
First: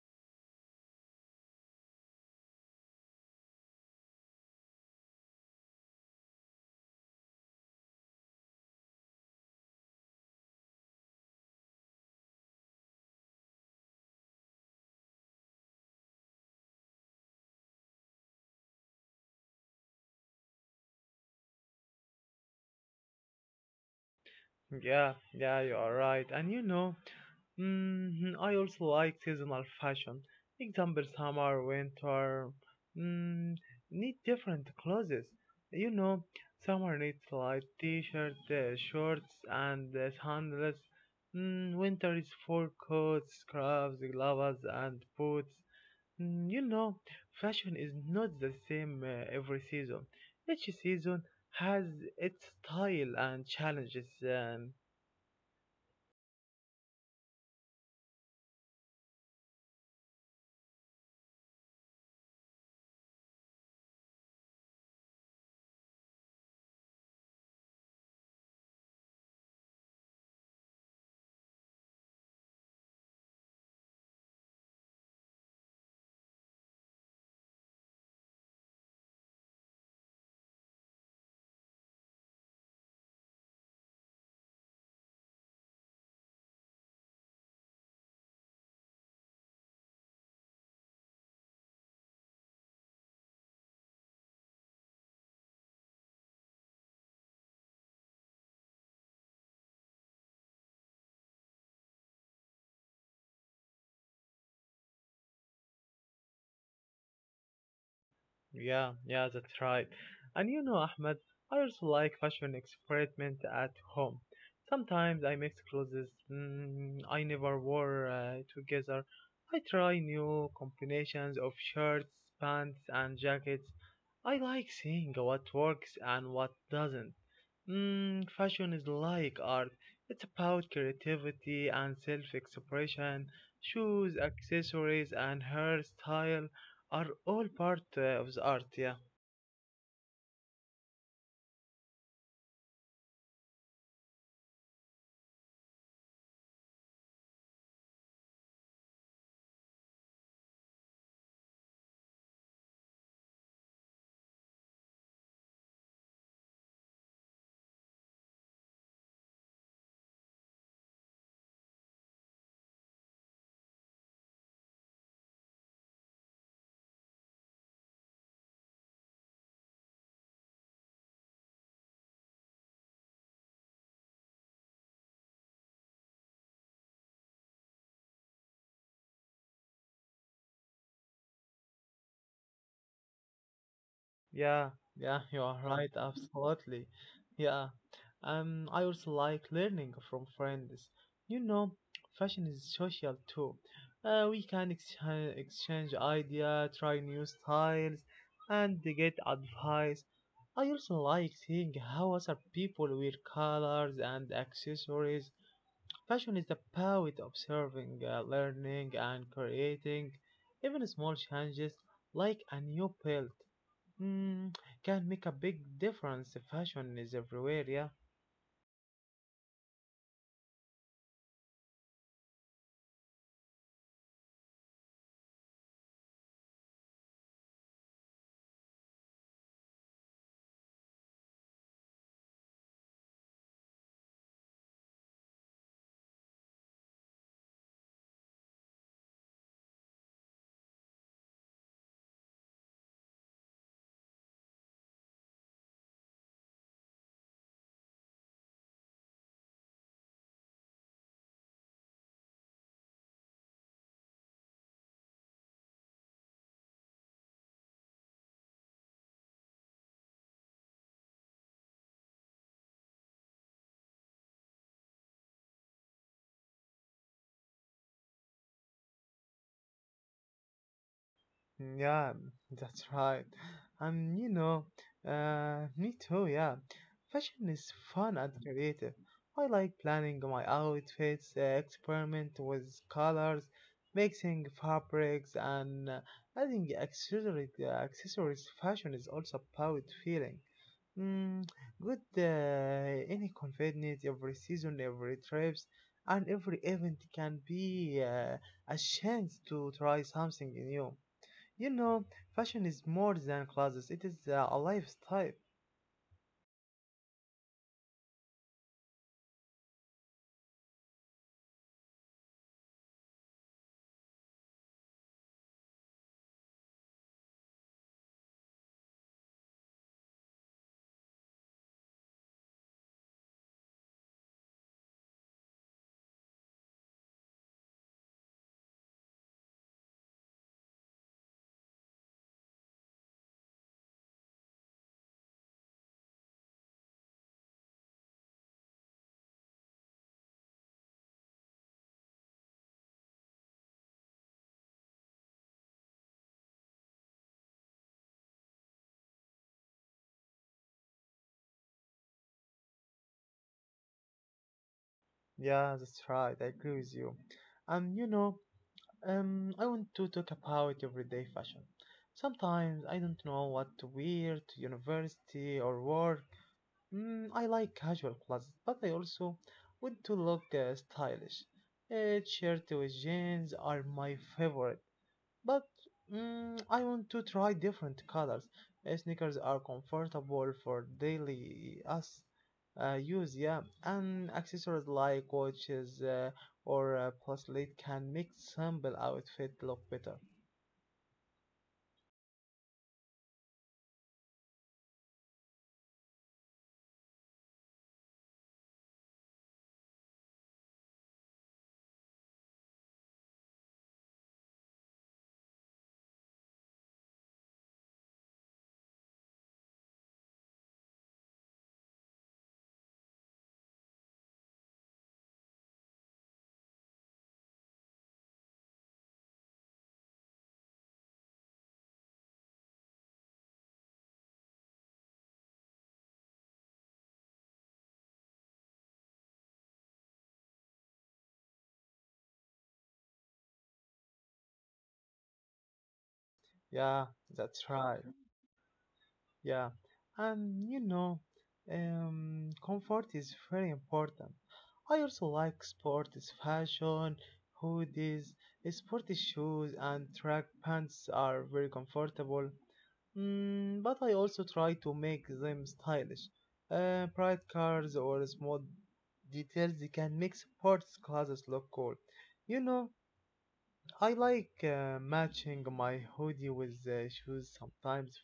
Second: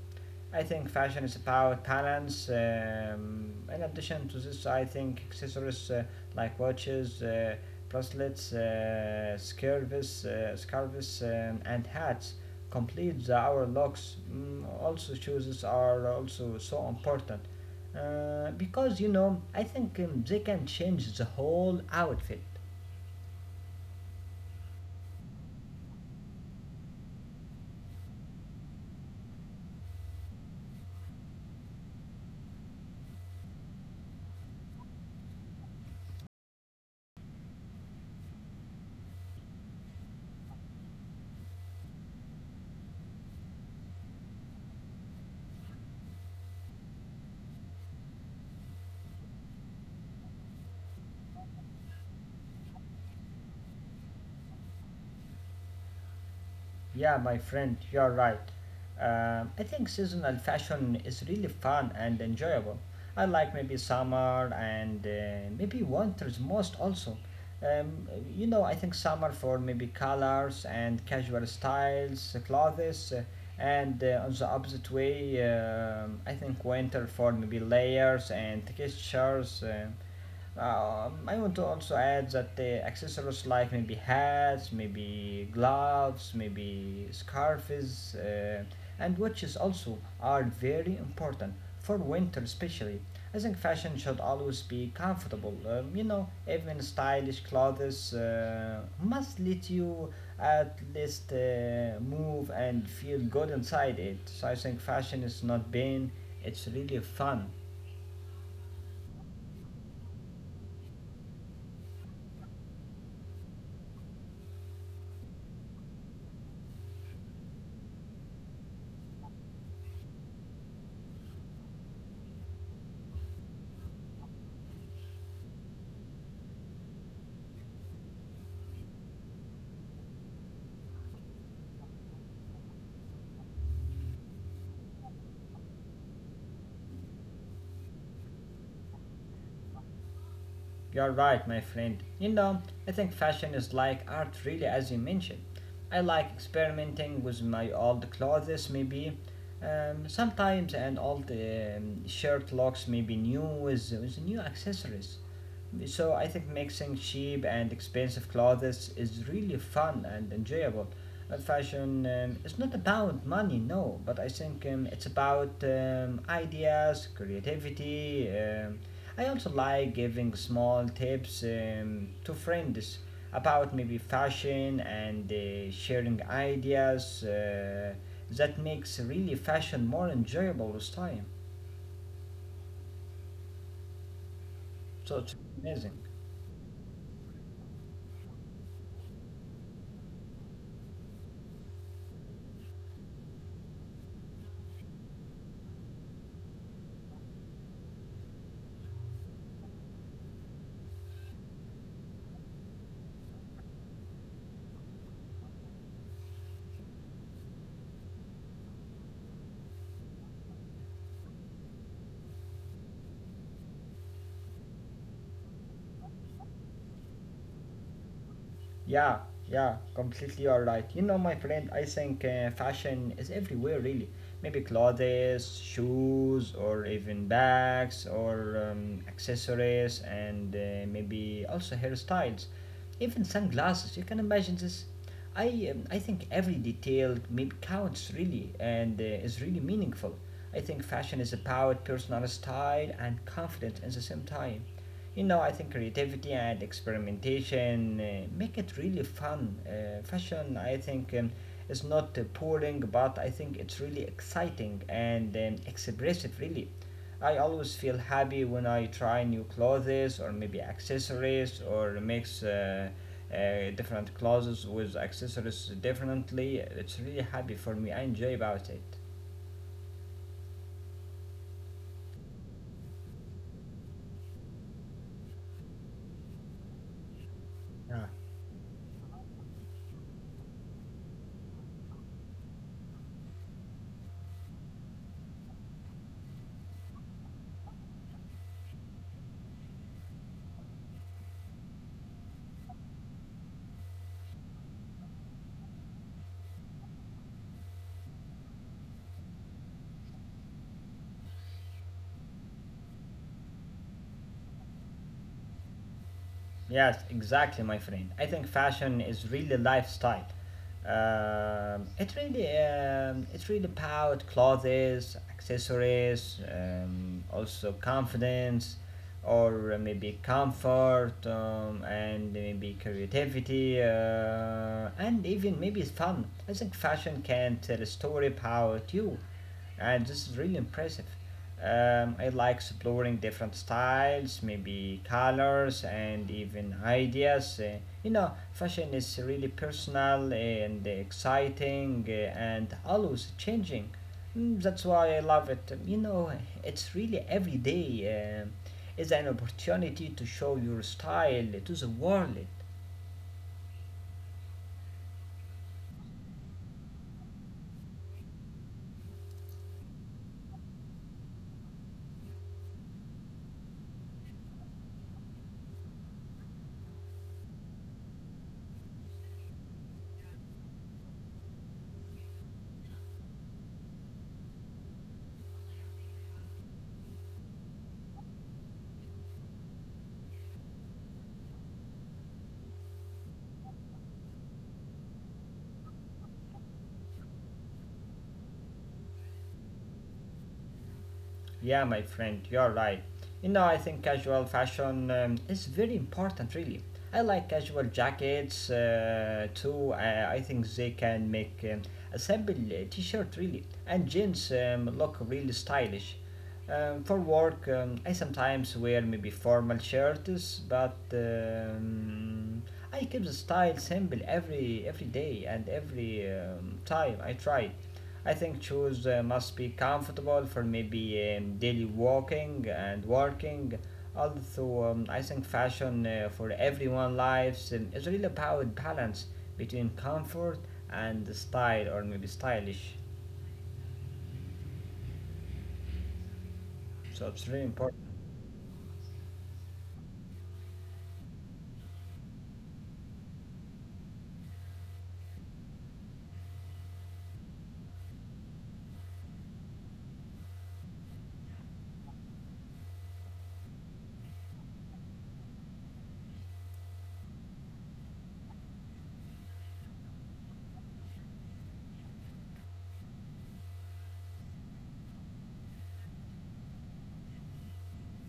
[SPEAKER 2] I think fashion is about balance. Um, in addition to this, I think accessories uh, like watches, uh, bracelets, uh, scarves, uh, scarves um, and hats complete our looks. Mm, also, shoes are also so important uh, because you know I think um, they can change the whole outfit.
[SPEAKER 1] Yeah, yeah, you are right. And you know, mm, I also like seasonal fashion. Example, summer, winter, mm, need different clothes. You know, summer needs light t-shirt, uh, shorts, and uh, sandals. Mm, winter is full coats, scarves, gloves, and boots. Mm, you know, fashion is not the same uh, every season. Each season has its style and challenges. Um,
[SPEAKER 2] Yeah, my friend, you're right. Um, I think seasonal fashion is really fun and enjoyable. I like maybe summer and uh, maybe winters most also. Um, you know, I think summer for maybe colors and casual styles, uh, clothes, uh, and uh, on the opposite way, um I think winter for maybe layers and textures. Uh, uh, I want to also add that the accessories like maybe hats, maybe gloves, maybe scarves, uh, and watches also are very important for winter, especially. I think fashion should always be comfortable. Um, you know, even stylish clothes uh, must let you at least uh, move and feel good inside it. So I think fashion is not pain; it's really fun.
[SPEAKER 1] Yeah, yeah, that's right. And you know, Ahmed, I also like fashion experiment at home. Sometimes I mix clothes mm, I never wore uh, together. I try new combinations of shirts, pants, and jackets. I like seeing what works and what doesn't. Mm, fashion is like art. It's about creativity and self-expression. Shoes, accessories, and hairstyle are all part uh, of the art. Yeah,
[SPEAKER 2] You're right, my friend. You know, I think fashion is like art, really, as you mentioned. I like experimenting with my old clothes, maybe um, sometimes, and all the um, shirt looks maybe new with, with new accessories. So I think mixing cheap and expensive clothes is really fun and enjoyable. And fashion um, is not about money, no, but I think um, it's about um, ideas, creativity, um, I also like giving small tips um, to friends about maybe fashion and uh, sharing ideas uh, that makes really fashion more enjoyable with time.
[SPEAKER 1] yeah,
[SPEAKER 2] So
[SPEAKER 1] yeah.
[SPEAKER 2] it's
[SPEAKER 1] You are
[SPEAKER 2] amazing.
[SPEAKER 1] right, absolutely. Yeah, um, I also like learning from friends. You know, fashion is social too. Uh, we can exchange exchange idea, try new styles, and get advice. I also like seeing how other people wear colors and accessories. Passion is about observing, uh, learning, and creating. Even small changes, like a new belt, mm, can make a big difference. Fashion is everywhere, yeah.
[SPEAKER 2] Yeah, yeah, completely alright. You know, my friend, I think uh, fashion is everywhere, really. Maybe clothes, shoes, or even bags, or um, accessories, and uh, maybe also hairstyles, even sunglasses. You can imagine this. I um, I think every detail maybe counts really and uh, is really meaningful. I think fashion is about personal style and confidence at the same time. You know, I think creativity and experimentation uh, make it really fun. Uh, fashion, I think, um, is not uh, boring, but I think it's really exciting and um, expressive, really. I always feel happy when I try new clothes or maybe accessories or mix uh, uh, different clothes with accessories differently. It's really happy for me. I enjoy about it.
[SPEAKER 1] Mm, yeah, that's right. And you know, uh, me too, yeah. Fashion is
[SPEAKER 2] Yeah.
[SPEAKER 1] fun and creative. I like planning my outfits, uh, experiment with colors, mixing fabrics, and uh, adding accessories. Uh, accessories. Fashion is also about feeling. Mm, good, uh, any confidence, every season, every trips, and every event can be uh, a chance to try something new. You know, fashion is more than clothes, it is uh, a lifestyle.
[SPEAKER 2] Yes, exactly, my friend. I think fashion is really lifestyle. Um, it really, um, it's really about clothes, accessories, um, also confidence, or maybe comfort, um, and maybe creativity, uh, and even maybe it's fun. I think fashion can tell a story about you and this is really impressive. Um, I like exploring different styles, maybe colors, and even ideas. Uh, you know, fashion is really personal and exciting uh, and always changing. Mm, that's why I love it. You know, it's really every day um is an opportunity to show your style to the world.
[SPEAKER 1] Yeah, that's right, I agree with you. And you know, um, I want to talk about everyday fashion. Sometimes I don't know what to wear to university or work. Mm, I like casual clothes, but I also want to look uh, stylish. Uh, shirt with jeans are my favorite. But mm, I want to try different colors. Uh, Sneakers are comfortable for daily us uh, use, yeah. And accessories like watches uh, or uh, bracelet can make simple outfit look better.
[SPEAKER 2] Yeah, my friend, you're right. You know, I think casual fashion um, is very important, really. I like casual jackets uh, too. I, I think they can make um, a simple uh, t shirt, really, and jeans um, look really stylish. Um, for work, um, I sometimes wear maybe formal shirts, but um, I keep the style simple every every day and every um, time I try. I think shoes uh, must be comfortable for maybe um, daily walking and working. Also, um, I think fashion uh, for everyone lives um, is really about balance between comfort and style or maybe stylish.
[SPEAKER 1] Yeah,
[SPEAKER 2] So it's really
[SPEAKER 1] that's right.
[SPEAKER 2] important.
[SPEAKER 1] Yeah, and you know, um, comfort is very important. I also like sports fashion, hoodies, sporty shoes, and track pants are very comfortable. Mm, but I also try to make them stylish. Uh, bright colors or small details they can make sports classes look cool. You know, I like uh, matching my hoodie with the shoes sometimes.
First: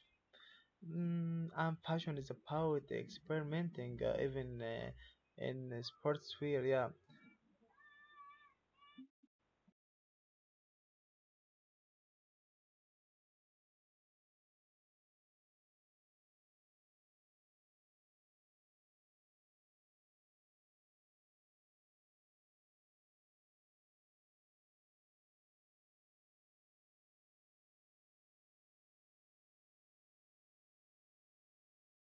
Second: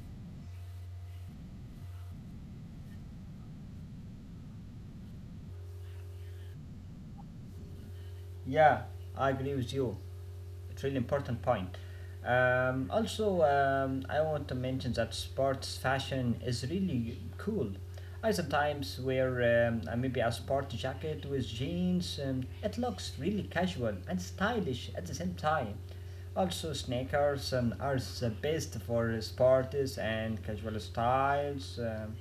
[SPEAKER 1] Mm, and passion is about experimenting, uh, even uh, in the sportswear. Yeah,
[SPEAKER 2] Yeah, I agree with you. It's really important point. Um, also, um, I want to mention that sports fashion is really cool. I sometimes wear um, uh, maybe a sport jacket with jeans. Um, it looks really casual and stylish at the same time. Also, sneakers um, are the best for sports and casual styles. Um,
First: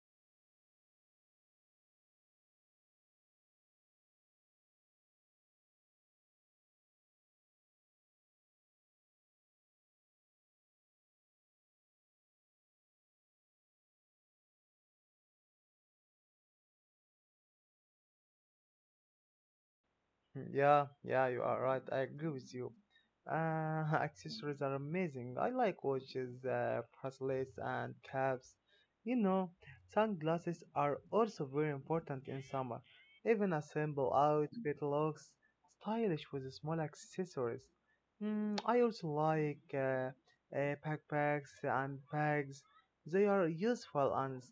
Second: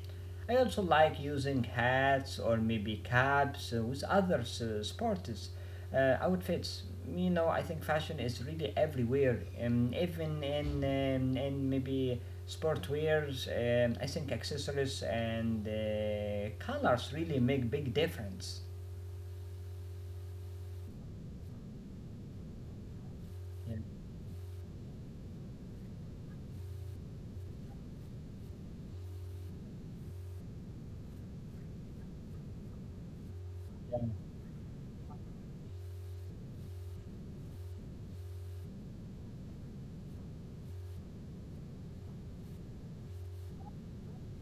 [SPEAKER 2] I also like using hats or maybe caps uh, with other uh, sports uh, outfits. You know, I think fashion is really everywhere, um, even in um, in maybe sportwears. Um, I think accessories and uh, colors really make big difference.
[SPEAKER 1] mm, yeah, yeah, you are right. I agree with you. Uh,
[SPEAKER 2] Yeah.
[SPEAKER 1] accessories are amazing. I like watches, uh, bracelets, and caps. You know, sunglasses are also very important in summer. Even a
[SPEAKER 2] Yeah.
[SPEAKER 1] simple outfit looks stylish with small accessories. Mm, I also like uh, uh, backpacks and bags. They are useful and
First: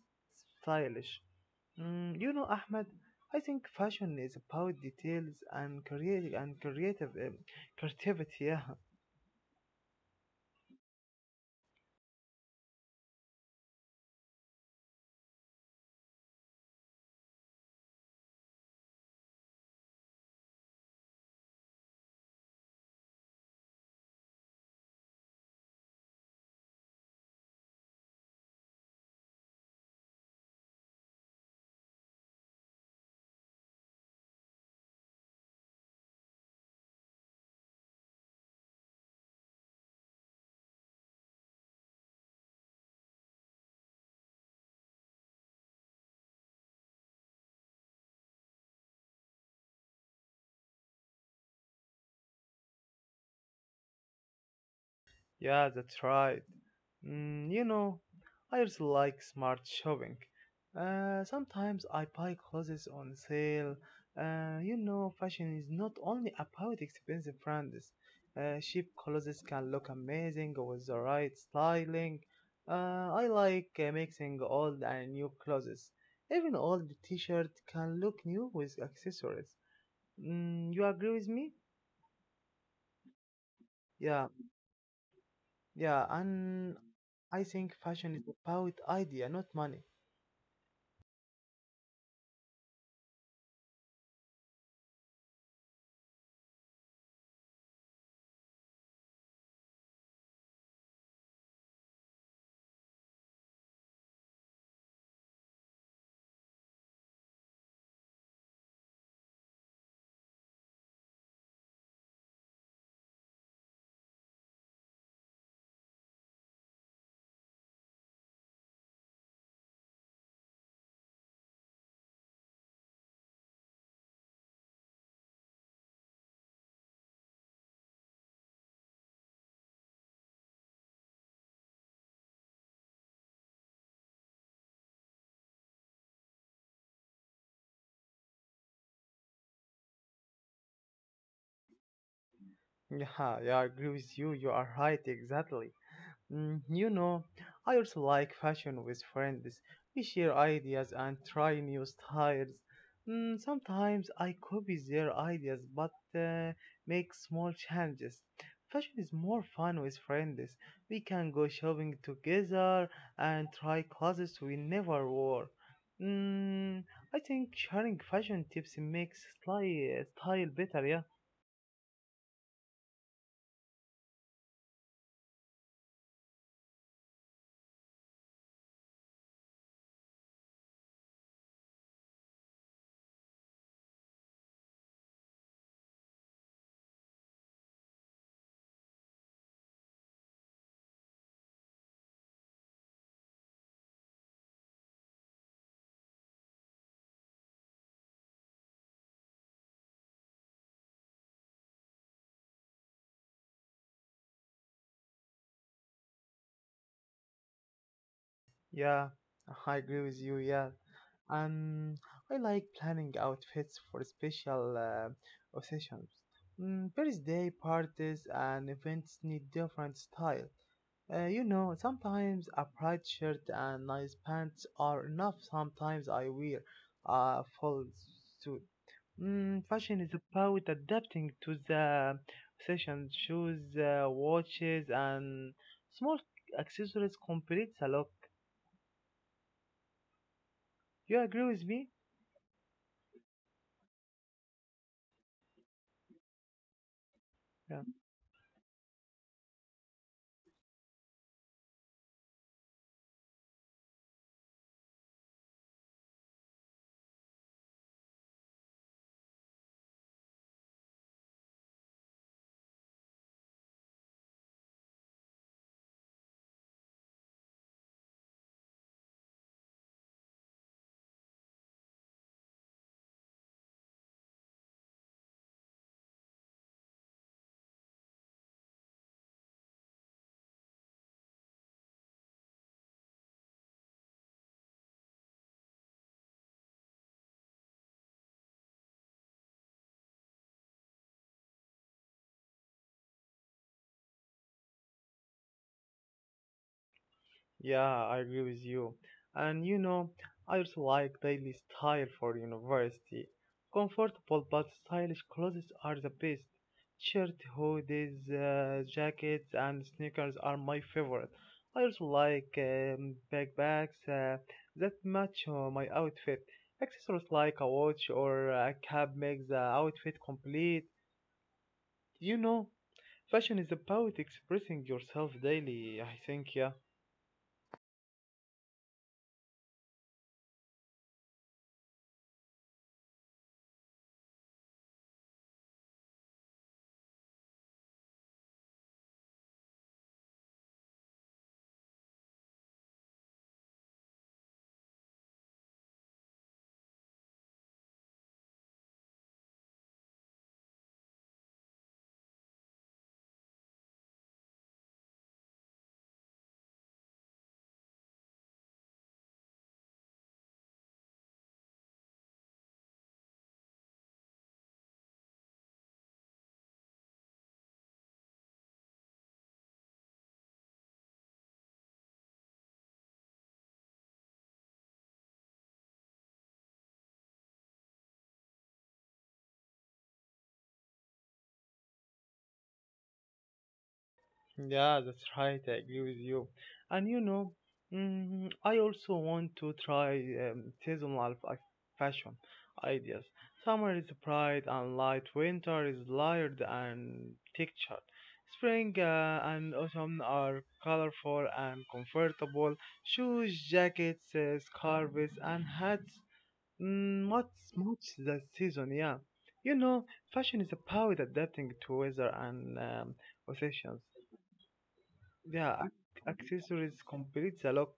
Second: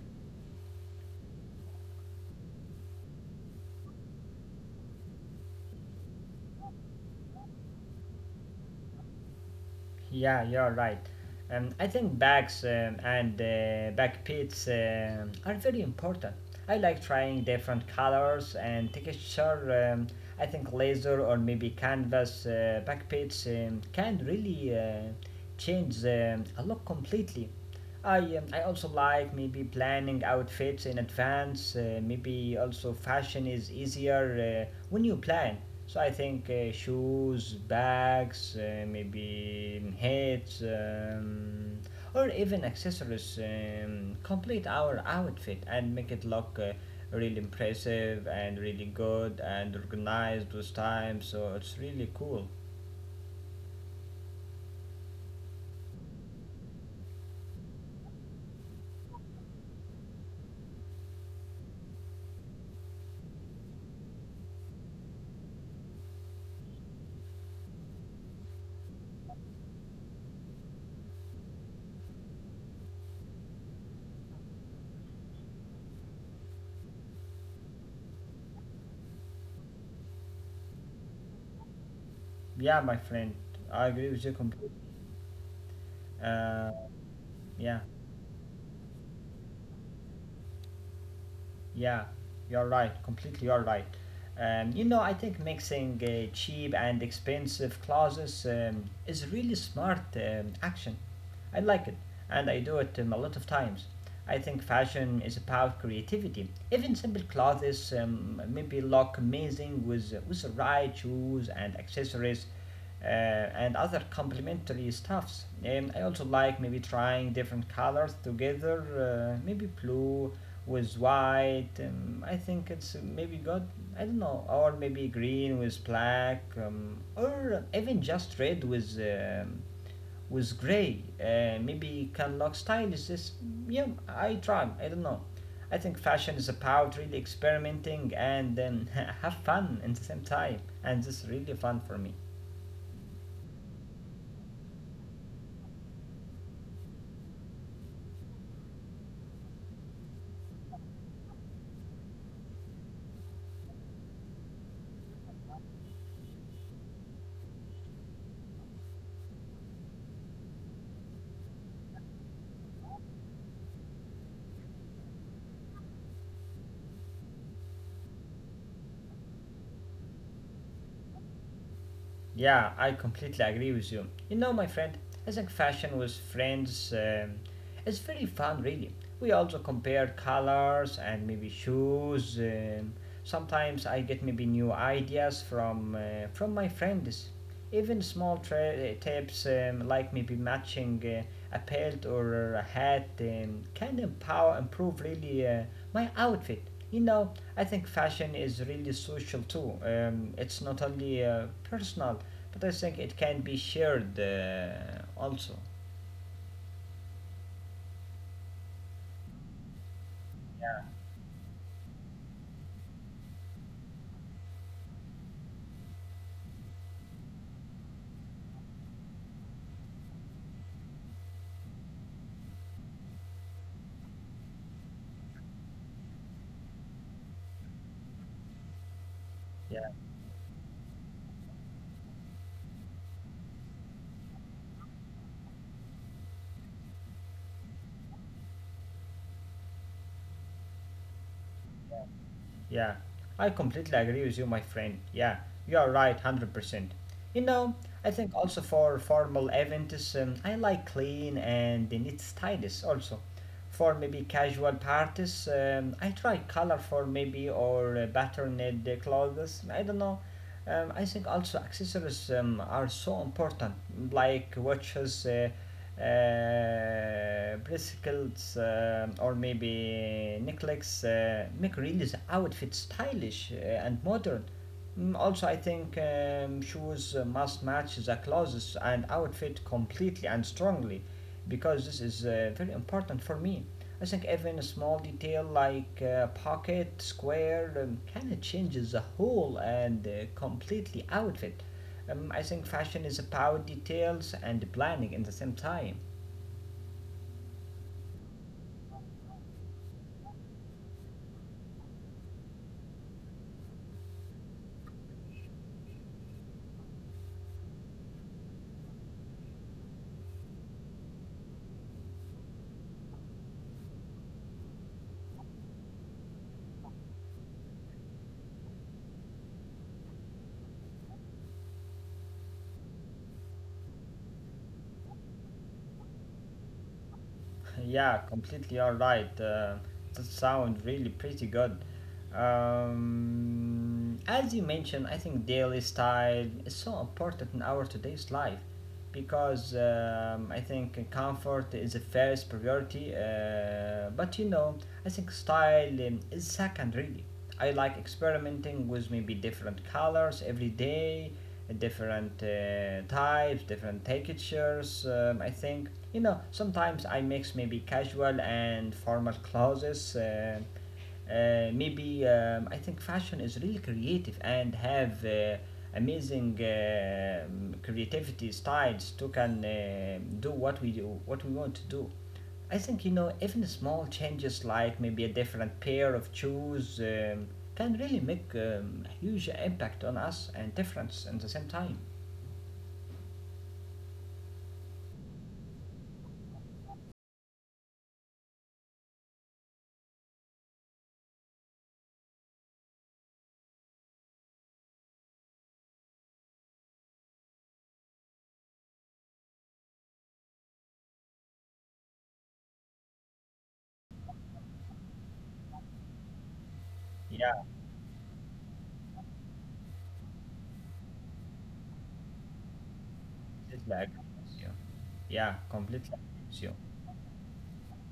[SPEAKER 1] stylish. Mm, you know, Ahmed, I think fashion is about details and creative and creative um, creativity. Yeah,
[SPEAKER 2] Yeah, you're right. Um, I think bags um, and uh, backpits um are very important. I like trying different colors and texture. Um, I think laser or maybe canvas uh, backpits um, can really uh, change um, a look completely. I um, I also like maybe planning outfits in advance. Uh, maybe also fashion is easier uh, when you plan. So I think uh, shoes, bags, uh, maybe um, hats, um, or even accessories um, complete our outfit and make it look uh, really impressive and really good and organized with time. So it's really cool.
[SPEAKER 1] yeah, that's right. Mm, you know, I just like smart shopping. Uh, sometimes I buy clothes on sale. Uh, you know, fashion is not only about expensive brands. Uh, cheap clothes can look amazing with the right styling. Uh, I like uh, mixing old and new clothes. Even old t-shirt can look new with accessories. Mm, you agree with me?
[SPEAKER 2] Yeah, my friend, I agree with you
[SPEAKER 1] Yeah,
[SPEAKER 2] completely.
[SPEAKER 1] yeah,
[SPEAKER 2] Uh,
[SPEAKER 1] and I
[SPEAKER 2] yeah.
[SPEAKER 1] think fashion is about idea, not money.
[SPEAKER 2] Yeah, you're right. Completely, you're right. Um, you know, I think mixing uh, cheap and expensive clothes um, is really smart um, action. I like it, and I do it um, a lot of times. I think fashion is about creativity. Even simple clothes um, maybe look amazing with with the right shoes and accessories, uh, and other complementary stuffs. Um, I also like maybe trying different colors together, uh, maybe blue with white. Um, I think it's uh, maybe got, I don't know, or maybe green with black, um, or even just red with um, with gray. Uh, maybe Canlock style is this. Yeah, I try. I don't know. I think fashion is about really experimenting and, um, have fun at the same time, and this is really fun for me.
[SPEAKER 1] Yeah, yeah, I agree with you. You are right, exactly. Mm, you know, I also like fashion with friends. We share ideas and try new styles. Mm, sometimes I copy their ideas but uh, make small changes. Fashion is more fun with friends. We can go shopping together and try clothes we never wore. Mm, I think sharing fashion tips makes sli- style better, yeah.
[SPEAKER 2] Yeah, I completely agree with you. You know, my friend, I think fashion with friends um, is very fun, really. We also compare colors and maybe shoes. Um, sometimes I get maybe new ideas from uh, from my friends. Even small tra- tips um, like maybe matching uh, a belt or a hat um, can empower improve really uh, my outfit. You know, I think fashion is really social too. Um, it's not only uh, personal, but I think it can be shared uh, also.
[SPEAKER 1] Yeah, I agree with you. Yeah, um, I like planning outfits for special uh, occasions. Mm, birthday parties and events need different style. Uh, you know, sometimes a bright shirt and nice pants are enough. Sometimes I wear a full suit.
[SPEAKER 2] Yeah,
[SPEAKER 1] Mm, fashion is about adapting to the session shoes, uh, watches, and small accessories complete the look. You agree with me?
[SPEAKER 2] yeah. I completely agree with you, my friend. Yeah, you are right, one hundred percent. You know,
[SPEAKER 1] Yeah.
[SPEAKER 2] I think also for formal events, um, I like clean and neat stylish also. For maybe casual parties, um, I try colorful maybe or uh, patterned uh, clothes. I don't know. Um, I think also accessories um, are so important, like watches. Uh, uh, bracelets um, or maybe necklaces uh, make Riley's outfit stylish uh, and modern. Mm, also, I think um, shoes uh, must match the clothes and outfit completely and strongly because this is uh, very important for me. I think even a small detail like uh, pocket, square, um, kind of changes the whole and uh, completely outfit. Um, I think fashion is about details and planning in the same time.
[SPEAKER 1] Yeah, I agree with you. And you know, I also like daily style for university. Comfortable but stylish clothes are the best. Shirt, hoodies, uh, jackets, and sneakers are my favorite. I also like um, backpacks uh, that match uh, my outfit. Accessories like a watch or a cap make the outfit complete. You know, fashion is about expressing yourself daily, I think, yeah.
[SPEAKER 2] Yeah, completely alright. Uh, that sounds really pretty good. Um, as you mentioned, I think daily style is so important in our today's life because, um, I think comfort is the first priority. Uh, but you know, I think style um, is second really. I like experimenting with maybe different colors every day, uh, different uh, types, different textures. Um, I think you know sometimes I mix maybe casual and formal clothes. Uh, uh, maybe um, I think fashion is really creative and have uh, amazing um creativity styles to can uh, do what we do, what we want to do. I think you know even small changes like maybe a different pair of shoes um, can really make um, a huge impact on us and difference at the same time.
[SPEAKER 1] Yeah, that's right, I agree with you. And you know, mm, I also want to try um, seasonal fa- fashion ideas. Summer is bright and light, winter is layered and textured. Spring uh, and autumn are colorful and comfortable. Shoes, jackets, uh, scarves, and hats mm,
[SPEAKER 2] Yeah,
[SPEAKER 1] not much the season, yeah. You know, fashion is about adapting to weather and um,
[SPEAKER 2] completely
[SPEAKER 1] occasions.
[SPEAKER 2] agree with you. Yeah,
[SPEAKER 1] Yeah,
[SPEAKER 2] completely
[SPEAKER 1] ac-
[SPEAKER 2] agree with you.
[SPEAKER 1] accessories complete the look.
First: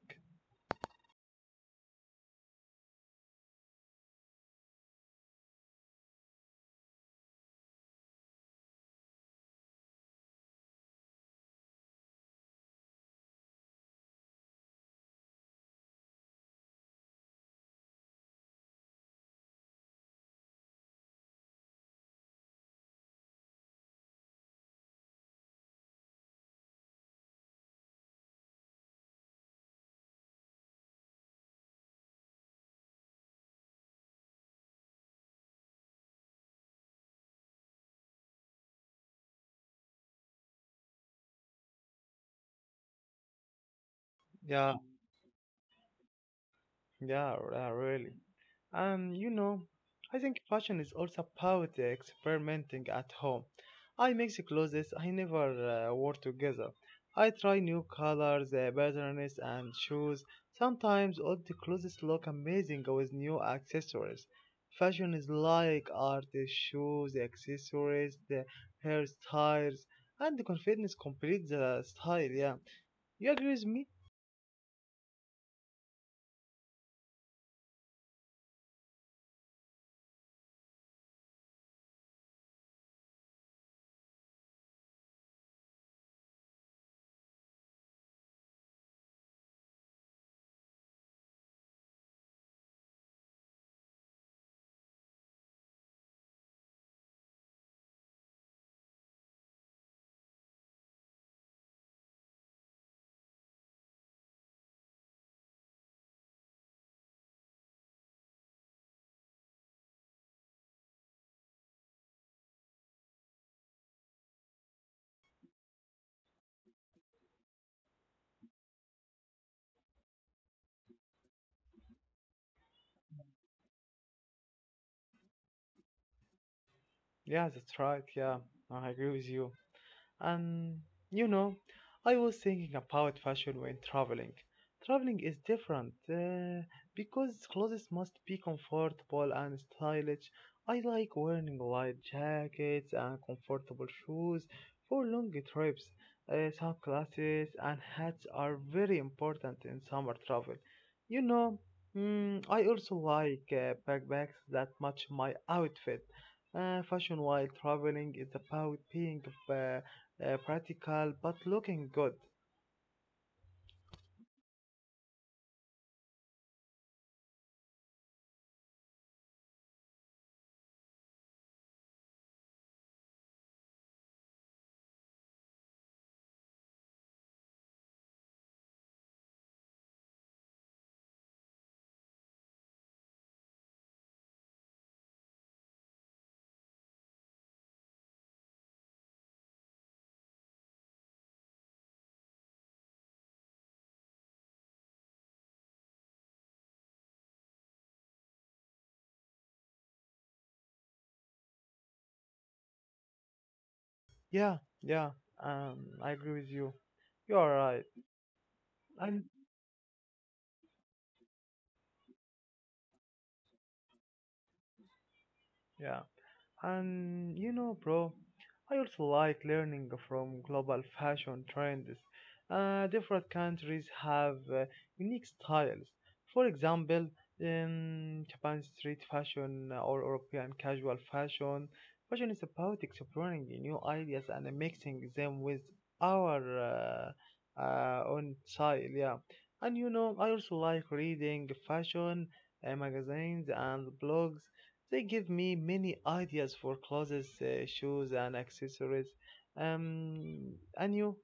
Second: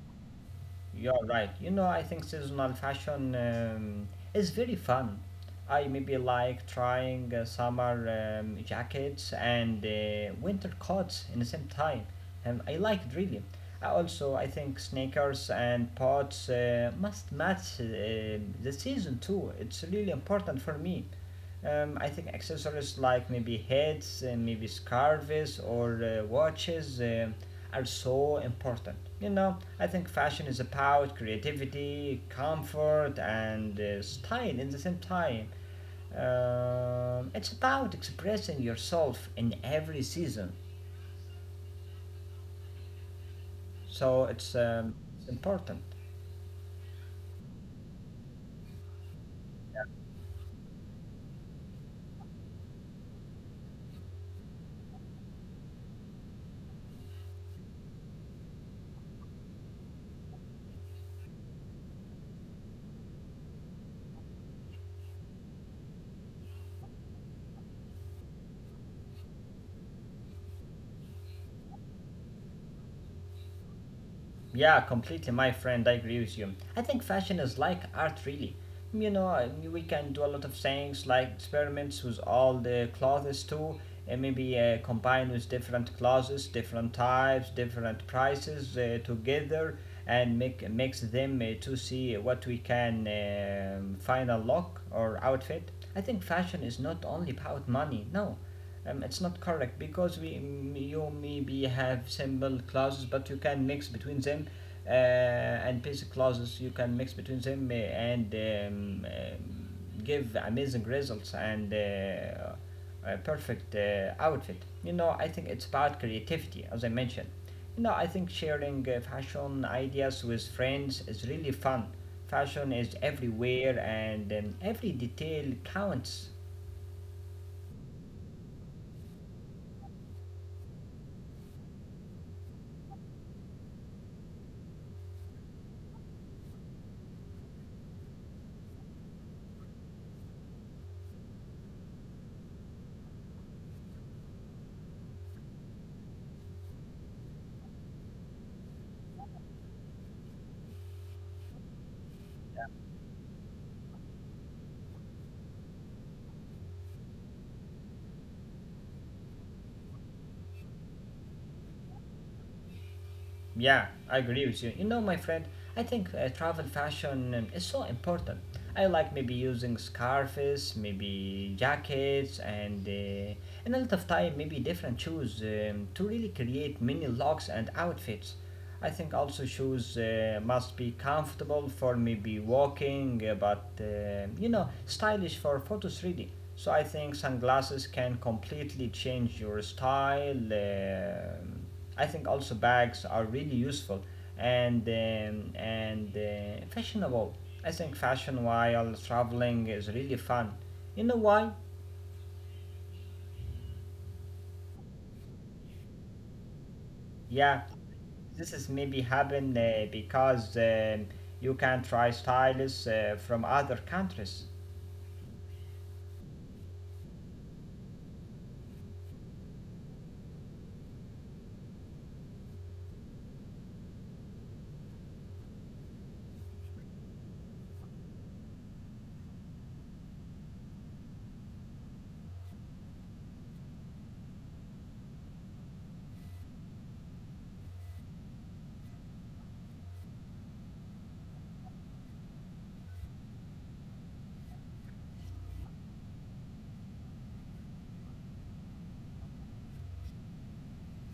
[SPEAKER 2] You're right. You know, I think seasonal fashion um, is very fun. I maybe like trying uh, summer um, jackets and uh, winter coats in the same time. Um, I like it really. I also, I think sneakers and pots uh, must match uh, the season too. It's really important for me. Um, I think accessories like maybe hats, uh, maybe scarves or uh, watches um are so important. You know, I think fashion is about creativity, comfort, and uh, style in the same time. Um, it's about expressing yourself in every season, so it's
[SPEAKER 1] Yeah,
[SPEAKER 2] um, important.
[SPEAKER 1] yeah, yeah, really. And you know, I think fashion is also about the experimenting at home. I mix the clothes I never uh, wore together. I try new colors, uh, patterns, and shoes. Sometimes all the clothes look amazing with new accessories. Fashion is like art, the shoes, the accessories, the hairstyles, and the confidence completes the style. Yeah, you agree with me?
[SPEAKER 2] Yeah, completely, my friend. I agree with you. I think fashion is like art, really. You know, I mean, we can do a lot of things like experiments with all the clothes too, and maybe uh, combine with different clothes, different types, different prices uh, together, and make makes them uh, to see what we can um, find a look or outfit. I think fashion is not only about money. No, um, it's not correct because we, you maybe have simple clauses but you can mix between them, uh, and basic clauses you can mix between them, uh, and um, um, give amazing results and uh, a perfect uh, outfit. You know, I think it's about creativity as I mentioned. You know, I think sharing uh, fashion ideas with friends is really fun. Fashion is everywhere and, um, every detail counts.
[SPEAKER 1] Yeah, that's right. Yeah, I agree with you. And you know, I was thinking about fashion when traveling. Traveling is different uh, because clothes must be comfortable and stylish. I like wearing light jackets and comfortable shoes for long trips. Uh, sunglasses and hats are very important in summer travel. You know, mm, I also like uh, backpacks that match my outfit. Uh, fashion while traveling is about being. Uh, uh, practical but looking good.
[SPEAKER 2] Yeah, I agree with you. You know, my friend, I think uh, travel fashion um, is so important. I like maybe using scarves, maybe jackets, and, uh, and a lot of time maybe different shoes um, to really create many looks and outfits. I think also shoes uh, must be comfortable for maybe walking, uh, but uh, you know, stylish for photos really. So I think sunglasses can completely change your style. um I think also bags are really useful and um, and uh, fashionable. I think fashion while traveling is really fun. You know why?
[SPEAKER 1] Yeah, yeah, um, I agree with you. You are
[SPEAKER 2] Yeah,
[SPEAKER 1] right.
[SPEAKER 2] this is maybe
[SPEAKER 1] And
[SPEAKER 2] happen uh, because, um, you can try styles uh, from other countries.
[SPEAKER 1] yeah, and you know, bro, I also like learning from global fashion trends. Uh, different countries have uh, unique styles. For example, um, Japan street fashion or European casual fashion. Fashion is about exploring new ideas and mixing them with our uh, uh, own style. Yeah, and you know, I also like reading fashion uh, magazines and blogs, they give me many ideas for clothes, uh, shoes, and accessories. Um, and you?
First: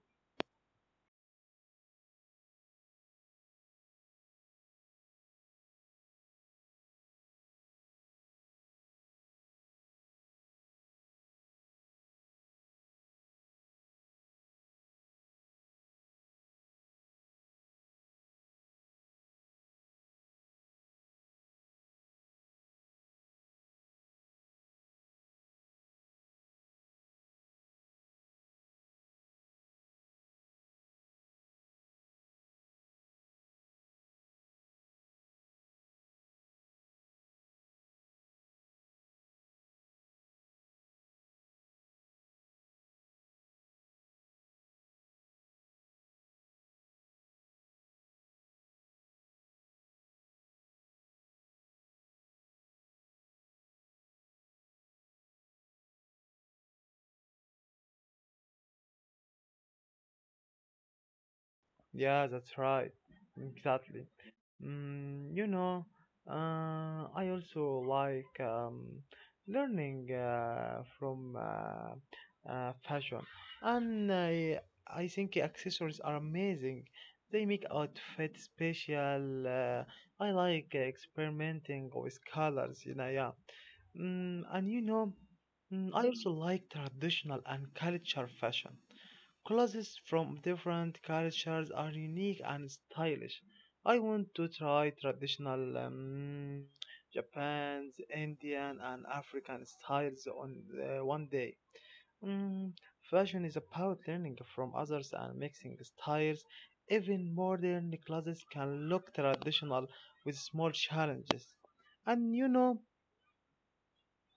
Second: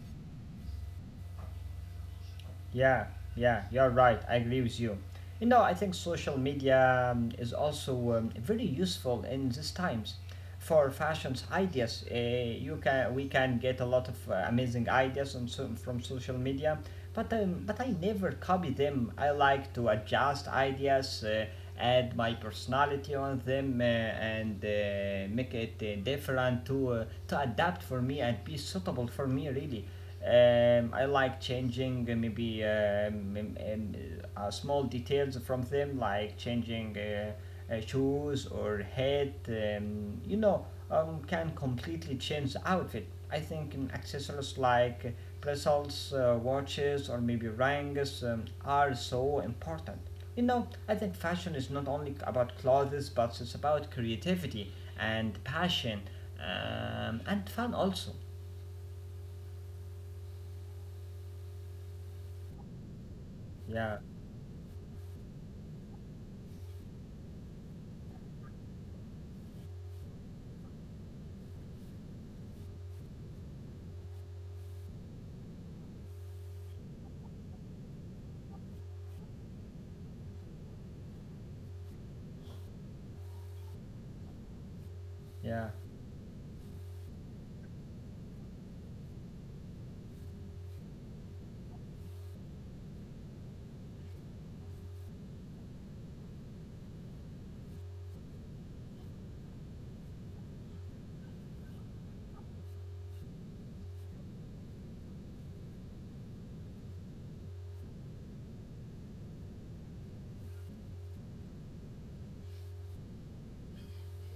[SPEAKER 2] Yeah, yeah, you're right. I agree with you. You know, I think social media um, is also um, very useful in these times for fashion's ideas. Uh, you can we can get a lot of uh, amazing ideas on so, from social media, but um, but I never copy them. I like to adjust ideas, uh, add my personality on them, uh, and uh, make it uh, different to uh, to adapt for me and be suitable for me really. Um, I like changing uh, maybe um, um, um, uh, small details from them, like changing uh, uh, shoes or head. Um, you know, um, can completely change the outfit. I think um, accessories like bracelets, uh, watches, or maybe rings um, are so important. You know, I think fashion is not only about clothes, but it's about creativity and passion, um, and fun also.
[SPEAKER 1] Yeah, that's right.
[SPEAKER 2] Yeah,
[SPEAKER 1] Exactly. Mm, you know, uh, I also like um, learning uh, from uh, uh, fashion, and I I think accessories are amazing. They make outfit special. Uh, I like experimenting with colors. You know, yeah. Mm, and you know,
[SPEAKER 2] yeah.
[SPEAKER 1] mm, I also like traditional and culture fashion. Clothes from different cultures are unique and stylish. I want to try traditional um, Japan's, Indian, and African styles on uh, one day. Mm, fashion is about learning from others and mixing styles. Even modern clothes can look traditional with small challenges. And you know,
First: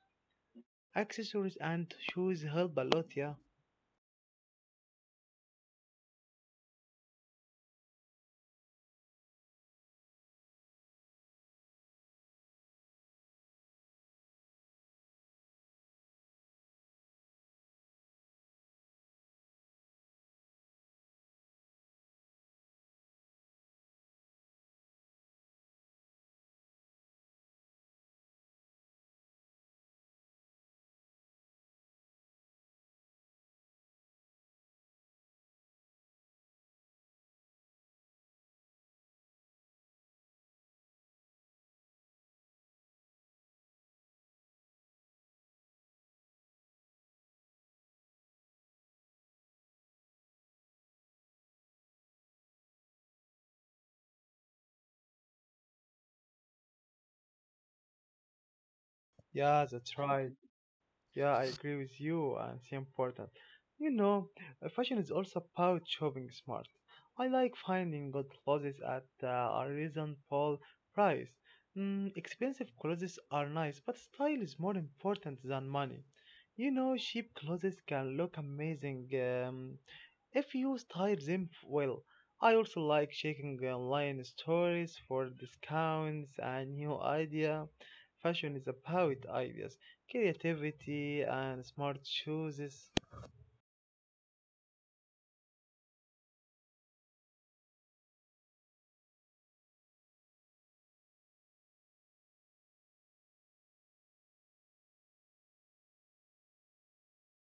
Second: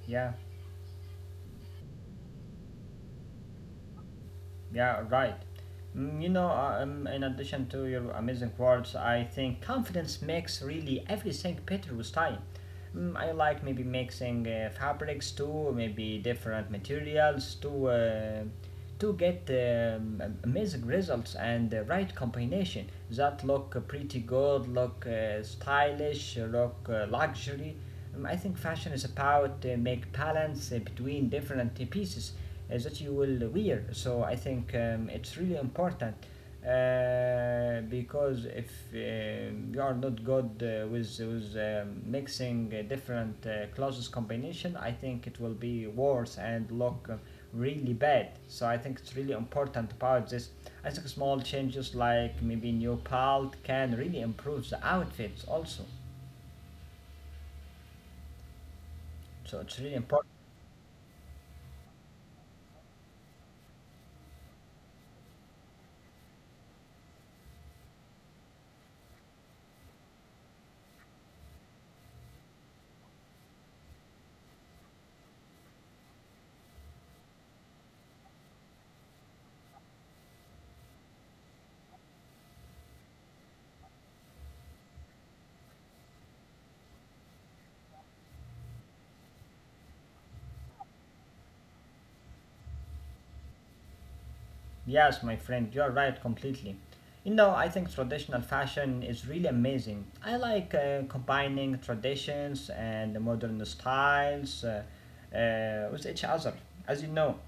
[SPEAKER 2] Yeah,
[SPEAKER 1] accessories and shoes help a lot, yeah.
[SPEAKER 2] yeah, right. Mm, you know, uh, um, in addition to your amazing words, I think confidence makes really everything better with time. Mm, I like maybe mixing uh, fabrics too, maybe different materials to, uh, to get um, am- amazing results and the right combination that look pretty good, look uh, stylish, look uh, luxury. Um, I think fashion is about uh, make balance uh, between different pieces uh, that you will wear. So I think um, it's really important uh, because if um you are not good uh, with with um, mixing uh, different uh, clothes combination, I think it will be worse and look uh, really bad. So I think it's really important about this. I think small changes like maybe new palette can really improve the outfits also. So
[SPEAKER 1] Yeah,
[SPEAKER 2] it's really
[SPEAKER 1] that's
[SPEAKER 2] important.
[SPEAKER 1] right. Yeah, I agree with you, and it's important. You know, uh, fashion is also about shopping smart. I like finding good clothes at uh, a reasonable price. Mm, expensive clothes are nice, but style is more important than money. You know, cheap clothes can look amazing um, if you style them well. I also like checking online stories for discounts and new idea. Fashion is about ideas, creativity and smart choices.
[SPEAKER 2] Yes, my friend, you're right completely. You know, I think traditional fashion is really amazing. I like uh, combining traditions and the modern styles, uh, uh, with each other, as you know,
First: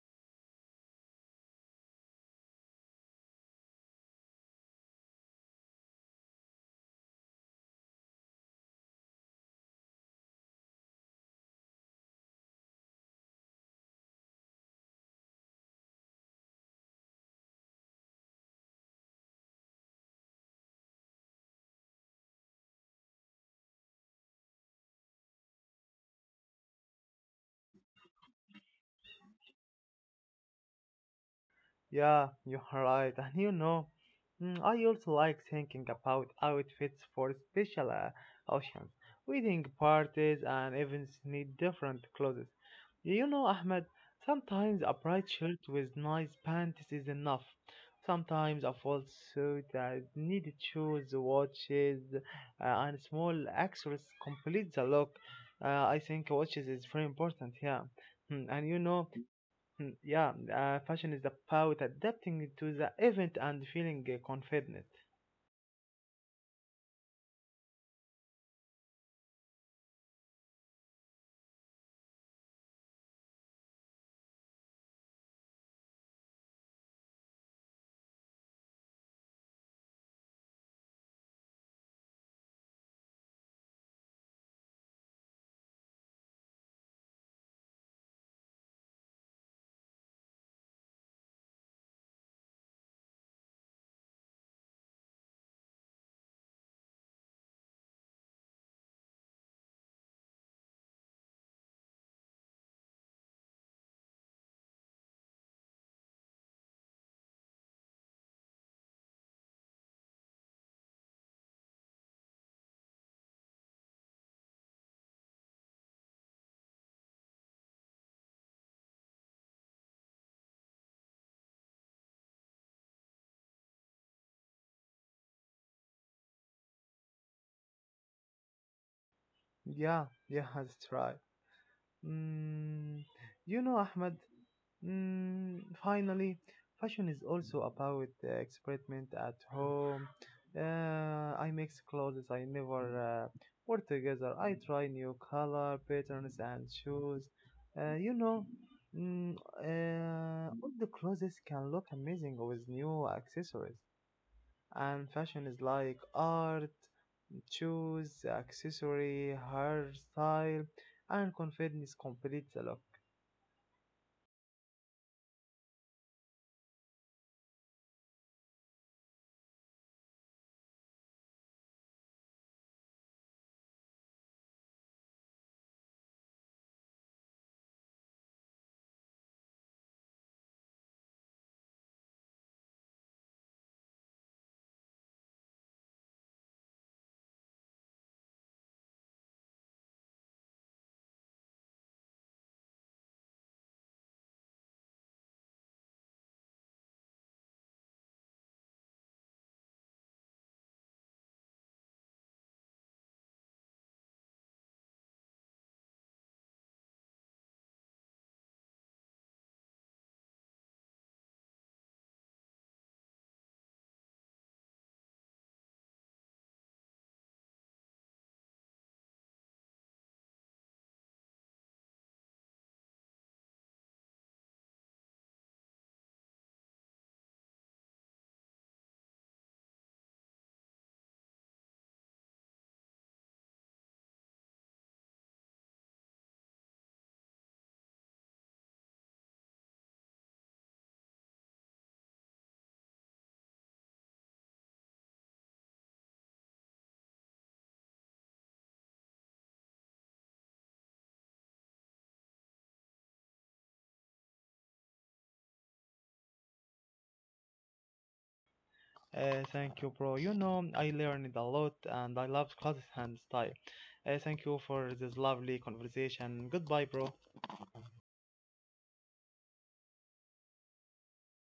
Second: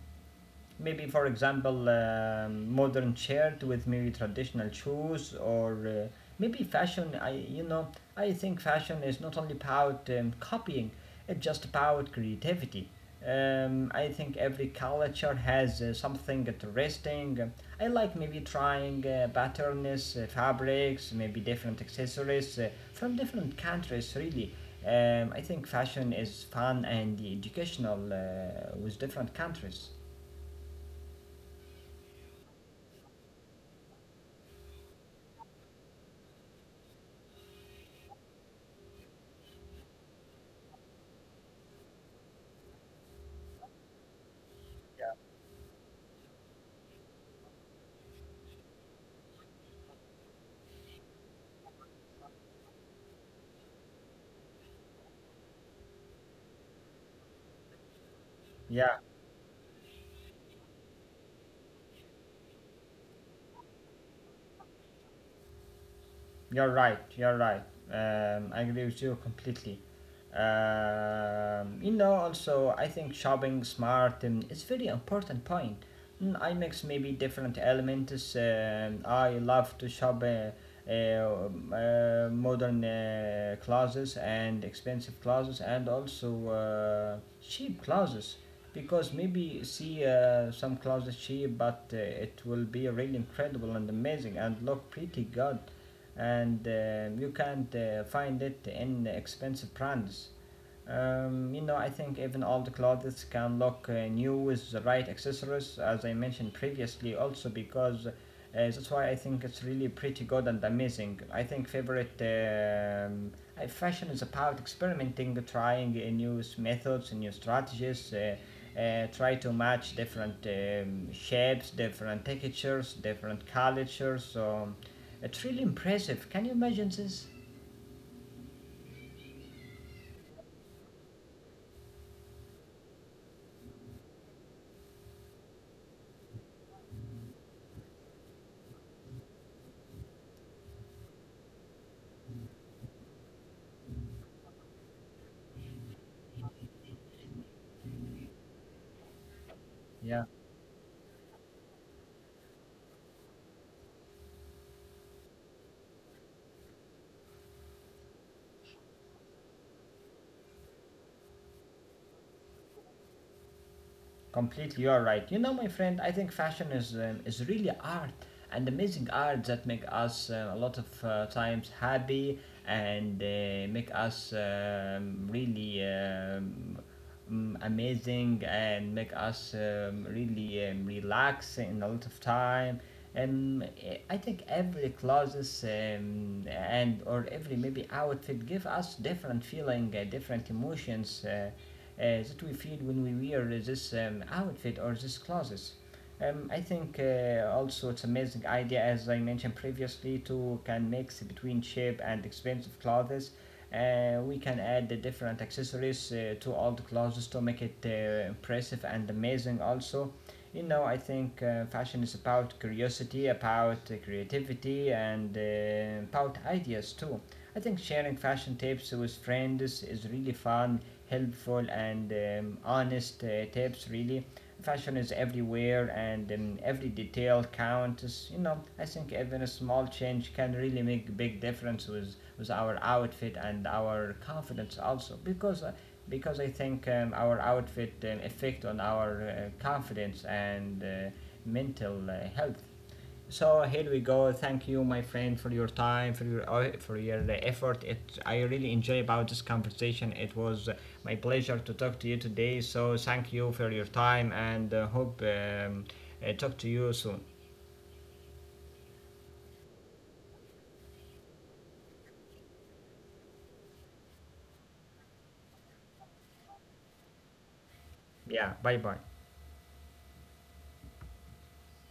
[SPEAKER 2] maybe for example, um, modern shirt with maybe traditional shoes or, uh, maybe fashion. I you know i think fashion is not only about, um, copying. It's just about creativity. Um, i think every culture has uh, something interesting. I like maybe trying uh, patterns, uh, fabrics, maybe different accessories uh, from different countries really. Um, i think fashion is fun and educational uh, with different countries.
[SPEAKER 1] Yeah, you're right. And you know, mm, I also like thinking about outfits for special uh, occasions, wedding parties, and events need different clothes. You know, Ahmed, sometimes a bright shirt with nice pants is enough. Sometimes a full suit, uh, needed shoes, watches, uh, and small accessories complete the look. Uh, I think watches is very important here. Hmm, and you
[SPEAKER 2] Yeah,
[SPEAKER 1] know, mm, yeah, uh, fashion is about adapting to the event and feeling uh, confident.
[SPEAKER 2] you're right. You're right. Um, I agree with you completely. Um, you know, also, I think shopping smart um, is very important point. Mm, I mix maybe different elements. Um, I love to shop uh, uh, um, uh, modern uh, clothes and expensive clothes and also uh, cheap clothes, because maybe see uh, some clothes cheap, but uh, it will be really incredible and amazing and look pretty good, and um, you can't uh, find it in expensive brands. Um, you know, I think even all the clothes can look uh, new with the right accessories, as I mentioned previously, also because, uh, that's why I think it's really pretty good and amazing. I think favorite, um, uh, fashion is about experimenting, trying uh, new methods, new strategies, uh, uh, try to match different um, shapes, different textures, different cultures. So it's really impressive. Can you imagine this?
[SPEAKER 1] Yeah, yeah, that's right. Mm, you know, Ahmed, mm, finally, fashion is also about uh, experiment at home. Uh, I mix clothes I never uh, wore together. I try new color patterns and shoes. Uh, you know, mm,
[SPEAKER 2] Yeah.
[SPEAKER 1] uh, all the clothes can look amazing with new accessories. And fashion is like art, shoes, accessory, hairstyle, and confidence completes the look.
[SPEAKER 2] Completely, you're right. You know, my friend, I think fashion is um, is really art and amazing art that make us uh, a lot of uh, times happy and uh, make us um, really um, mm, amazing and make us, um, really um, relax in a lot of time. Um, I I think every clothes um, and or every maybe outfit give us different feeling, uh, different emotions, Uh, uh, that we feel when we wear this um, outfit or this clothes. Um, I think uh, also it's amazing idea as I mentioned previously to can mix between cheap and expensive clothes. Uh, we can add the different accessories uh, to all the clothes to make it uh, impressive and amazing also. You know, I think uh, fashion is about curiosity, about uh, creativity, and uh, about ideas too. I think sharing fashion tips with friends is really fun, helpful, and um, honest uh, tips really. Fashion is everywhere and um, every detail counts. You know, I think even a small change can really make a big difference with with our outfit and our confidence also, because, uh, because i think um, our outfit um, effect on our uh, confidence and uh, mental uh, health. So here we go. Thank you, my friend, for your time, for your uh, for your effort. It I really enjoy about this conversation. It was my pleasure to talk to you today. So thank you for your time, and uh, hope, um, uh, talk to you soon.
[SPEAKER 1] Uh, thank you, bro. You know, I learned a lot and I love clothes and style. Uh, thank you for this lovely conversation. Goodbye, bro.
[SPEAKER 2] Yeah, bye bye.